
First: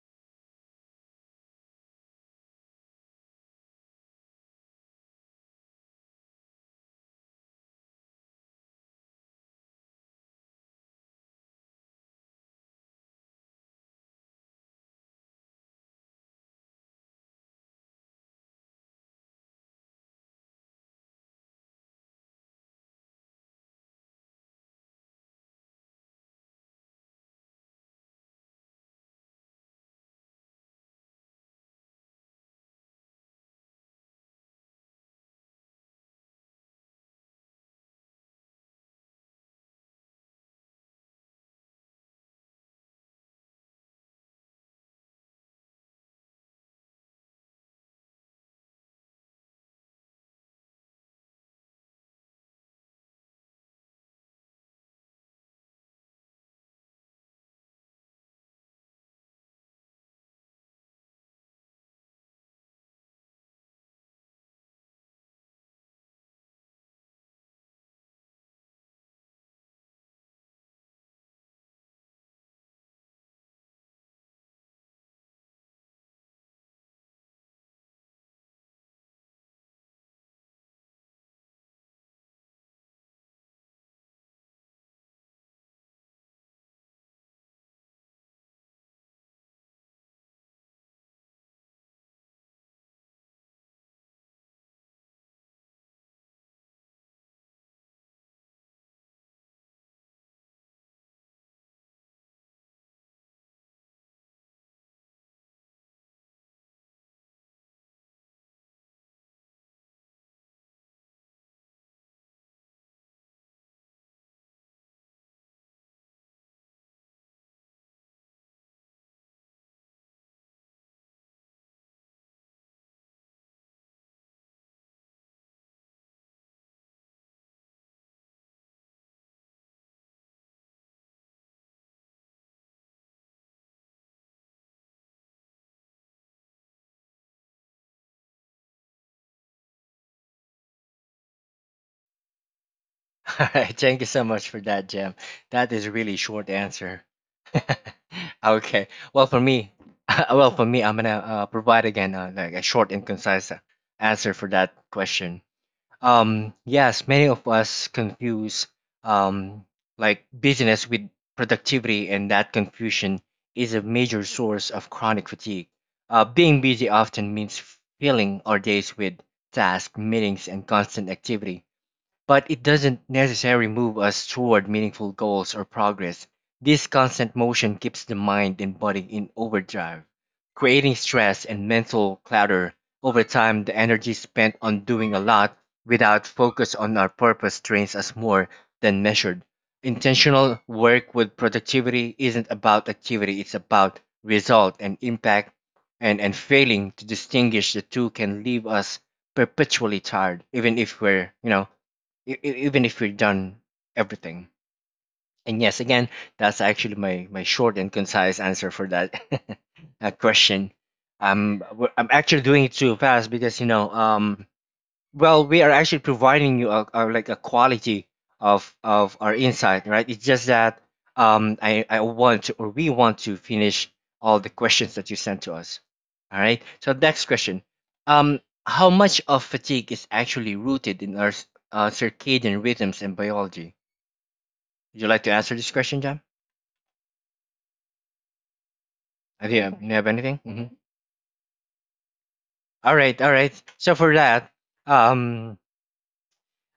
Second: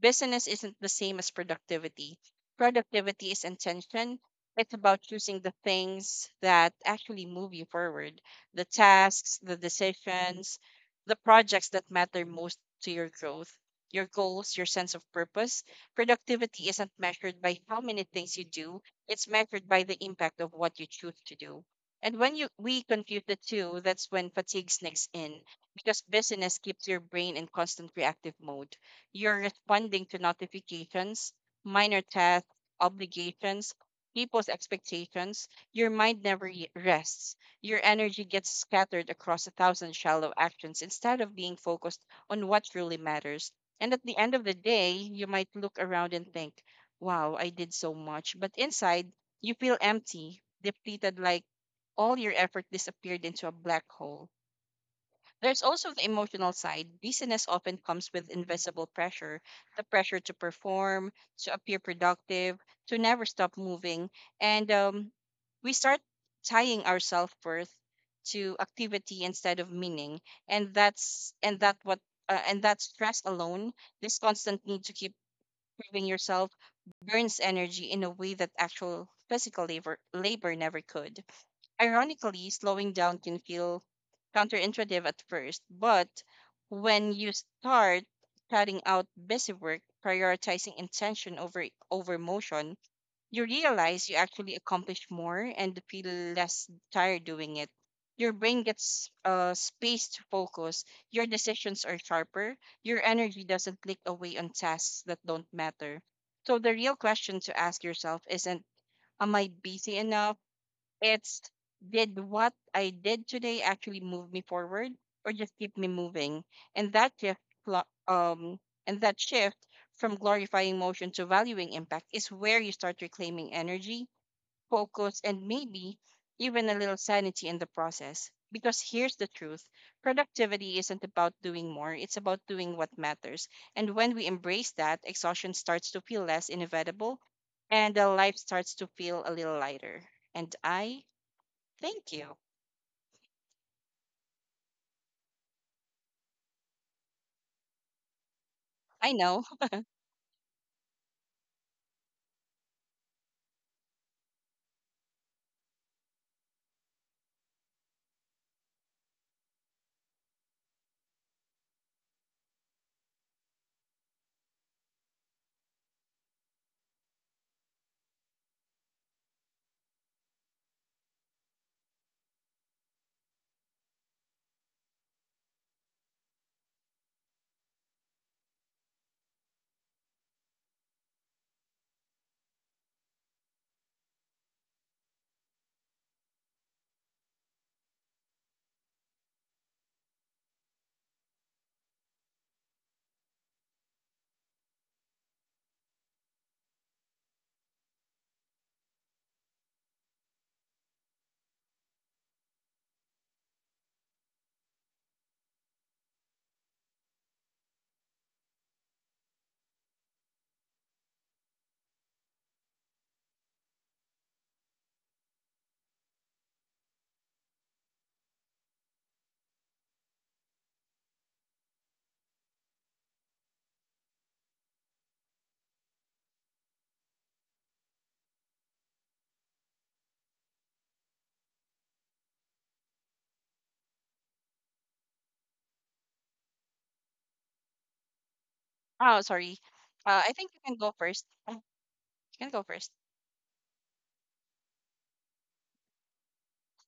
business isn't the same as productivity. Productivity is intention, it's about choosing the things that actually move you forward: the tasks, the decisions, the projects that matter most to your growth. Your goals, your sense of purpose. Productivity isn't measured by how many things you do, it's measured by the impact of what you choose to do. And when you we confuse the two, that's when fatigue sneaks in because busyness keeps your brain in constant reactive mode. You're responding to notifications, minor tasks, obligations, people's expectations. Your mind never y- rests. Your energy gets scattered across a thousand shallow actions instead of being focused on what truly matters. And at the end of the day, you might look around and think, wow, I did so much. But inside, you feel empty, depleted, like all your effort disappeared into a black hole. There's also the emotional side. Busyness often comes with invisible pressure, the pressure to perform, to appear productive, to never stop moving. And um, we start tying our self worth to activity instead of meaning, and that's and that what uh, and that stress alone, this constant need to keep proving yourself, burns energy in a way that actual physical labor, labor never could. Ironically, slowing down can feel counterintuitive at first, but when you start cutting out busy work, prioritizing intention over over motion, you realize you actually accomplish more and feel less tired doing it. Your brain gets uh, space to focus, your decisions are sharper, your energy doesn't click away on tasks that don't matter. So, the real question to ask yourself isn't, am I busy enough? It's did what I did today actually move me forward or just keep me moving? And that shift, flo- um, and that shift from glorifying motion to valuing impact is where you start reclaiming energy, focus, and maybe even a little sanity in the process. Because here's the truth: productivity isn't about doing more, it's about doing what matters. And when we embrace that, exhaustion starts to feel less inevitable and the life starts to feel a little lighter. And I thank you.
All right, thank you so much for that, Jem. That is really short answer. Okay,
I
well
know.
for me, well for me, I'm gonna uh, provide again, uh, like a short and concise uh, answer for that question. Um, yes, many of us confuse um, like busyness with productivity, and that confusion is a major source of chronic fatigue. Uh, being busy often means filling our days with tasks, meetings, and constant activity, but it doesn't necessarily move us toward meaningful goals or progress. This constant motion keeps the mind and body in overdrive, creating stress and mental clutter. Over time, the energy spent on doing a lot without focus on our purpose drains us more than measured. Intentional work with productivity isn't about activity, it's about result and impact, and, and failing to distinguish the two can leave us perpetually tired, even if we're, you know, e- e- even if we've done everything. And yes, again, that's actually my my short and concise answer for that uh, question. Um, w- I'm actually doing it too fast because you know, um, well, we are actually providing you a, a like a quality of of our insight, right? It's just that um I I want to, or we want to finish all the questions that you sent to us. All right. So next question. Um, how much of fatigue is actually rooted in our s- uh, circadian rhythms and biology? Would you like to answer this question, Jam?
Oh,
Do
sorry.
you have, do you have
Uh, I
anything?
think you can
Mhm.
go first. Uh, You can go first.
All right, all right. So for that, um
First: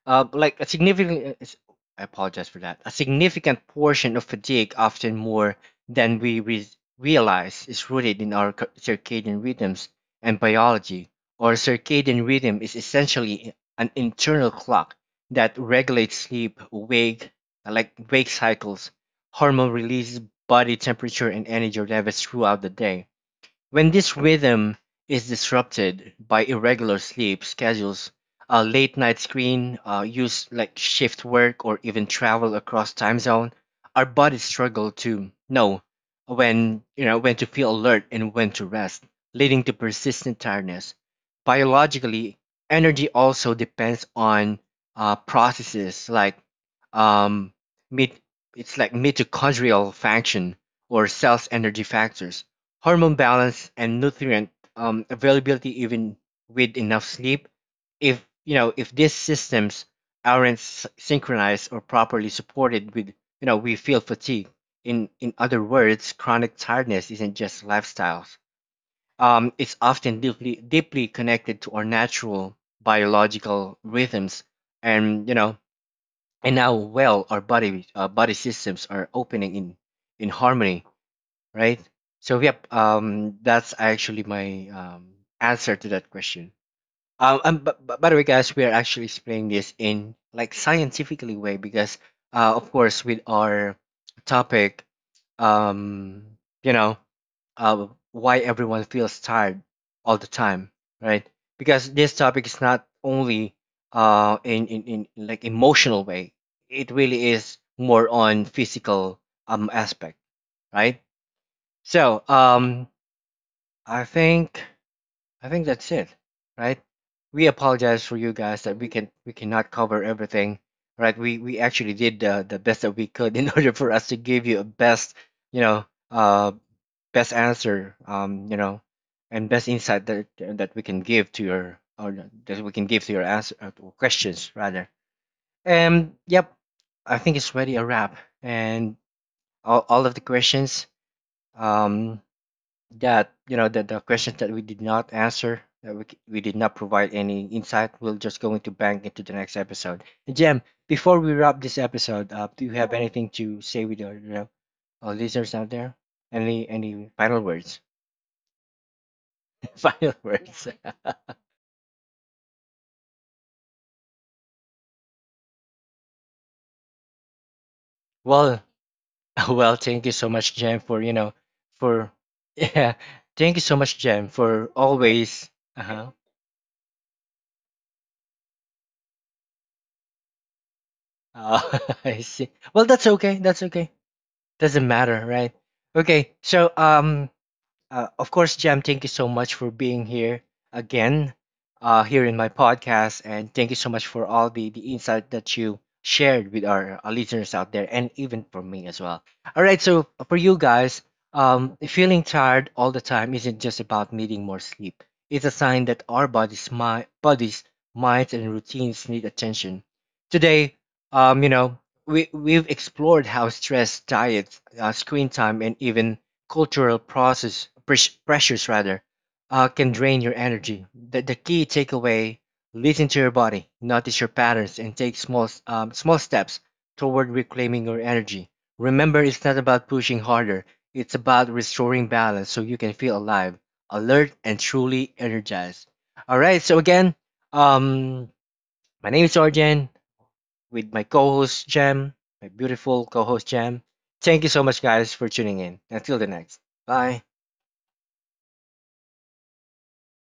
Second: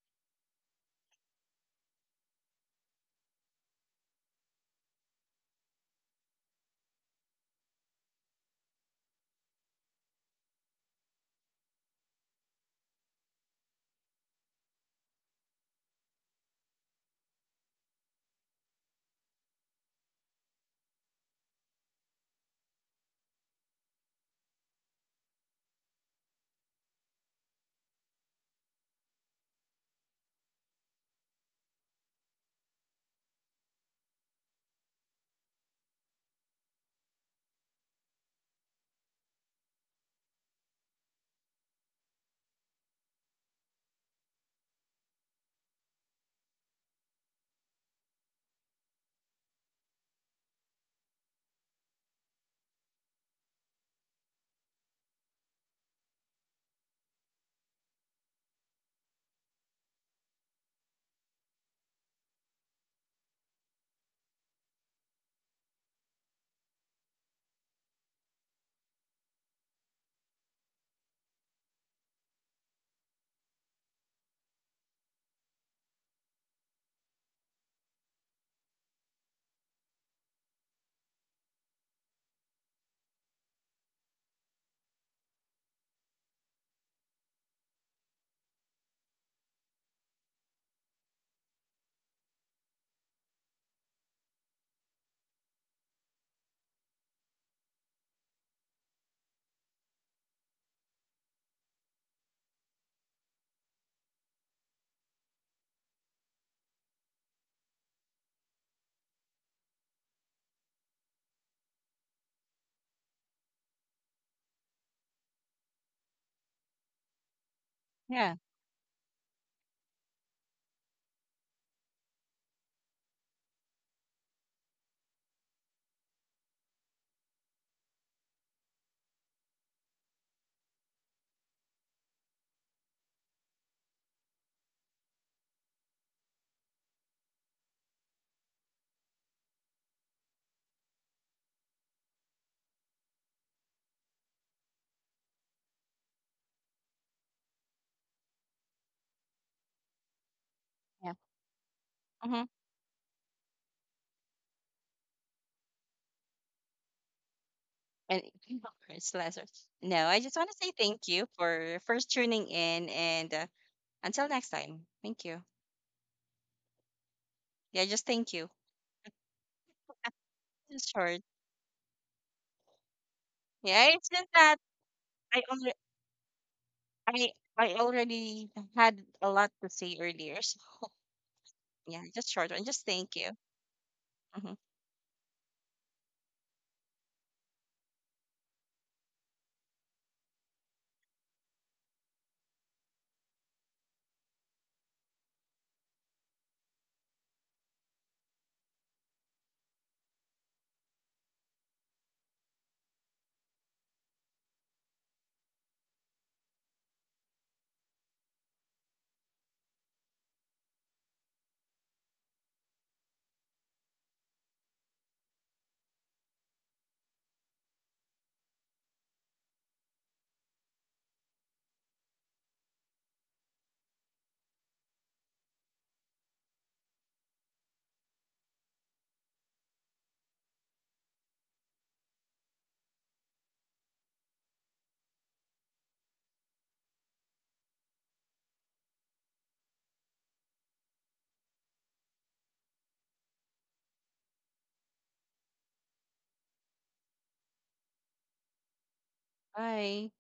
Uh, like a significant, is- I apologize for that. A significant portion of fatigue, often more than we re- realize, is rooted in our cir- circadian rhythms and biology. Our circadian rhythm is essentially an internal clock that regulates sleep, wake, like wake cycles, hormone release, body temperature, and energy levels throughout the day. When this rhythm is disrupted by irregular sleep schedules, uh, late night screen uh, use, like shift work or even travel across time zone, our bodies struggle to know when you know when to feel alert and when to rest, leading to persistent tiredness. Biologically, energy also depends on uh, processes like um, mit- it's like mitochondrial function or cells energy factors, hormone balance, and nutrient um, availability. Even with enough sleep, if you know if these systems aren't s- synchronized or properly supported, with you know we feel fatigue. In, in other words, chronic tiredness isn't just lifestyles, um, it's often deeply deeply connected to our natural biological rhythms, and you know and how well our body, uh, body systems are opening in in harmony, right? So yep, um, that's actually my um, answer to that question. Um, and b- b- by the way, guys, we are actually explaining this in like scientifically way because, uh, of course, with our topic, um, you know, uh, why everyone feels tired all the time, right? Because this topic is not only uh in in, in like emotional way, it really is more on physical um aspect, right? So, um, I think I think that's it, right? We apologize for you
Yeah.
guys that we can we cannot cover everything, right? We we actually did the the best that we could in order for us to give you a best, you know, uh, best answer, um, you know, and best insight that that we can give to your, or that we can give to your answer, uh, questions rather. And yep, I think it's already a wrap, and all all of the questions, um, that, you know that the questions that we did not answer, that we, c- we did not provide any insight, we'll just going to bank into the next episode. And Jem,
Yeah.
before we wrap this episode
Mm-hmm.
up, do you have anything to say with our, you know, our listeners out there, any any final words?
And you can go first, Lazarus. No,
Final
I just want to
words.
say thank you for first tuning in, and uh, until next time, thank you. Yeah, just thank you.
Well, well thank you so much, Jem,
It's
for you
short.
know, for yeah, thank you so
Yeah,
much,
it's
Jem,
just that
for
I
always.
already
Uh-huh.
I I already had a lot to say earlier, so
Oh,
yeah,
I
just
see.
short one.
Well,
Just
that's
thank you.
okay, that's okay.
Hmm.
Doesn't matter, right? Okay, so um, Uh, of course, Jam, thank you so much for being here again, uh, here in my podcast, and thank you so much for all the the insight that you shared with our uh, listeners out there, and even for me as well. All right, so uh, for you guys, um, feeling tired all the time isn't just about needing more sleep. It's a sign that our bodies, my bodies, minds, and routines need attention. Today, um, you know, we we've explored how stress, diet, uh, screen time, and even cultural process pres- pressures rather, uh, can drain your energy. the, the key takeaway: listen to your body, notice your patterns, and take small um, small steps toward reclaiming your energy. Remember, it's not about pushing harder, it's about restoring balance so you can feel alive, alert, and truly energized. All right, so again, um my name is Arjen, with my co-host Jem, my beautiful co-host Jem. Thank you so much, guys, for tuning in until the next. Bye.
Bye.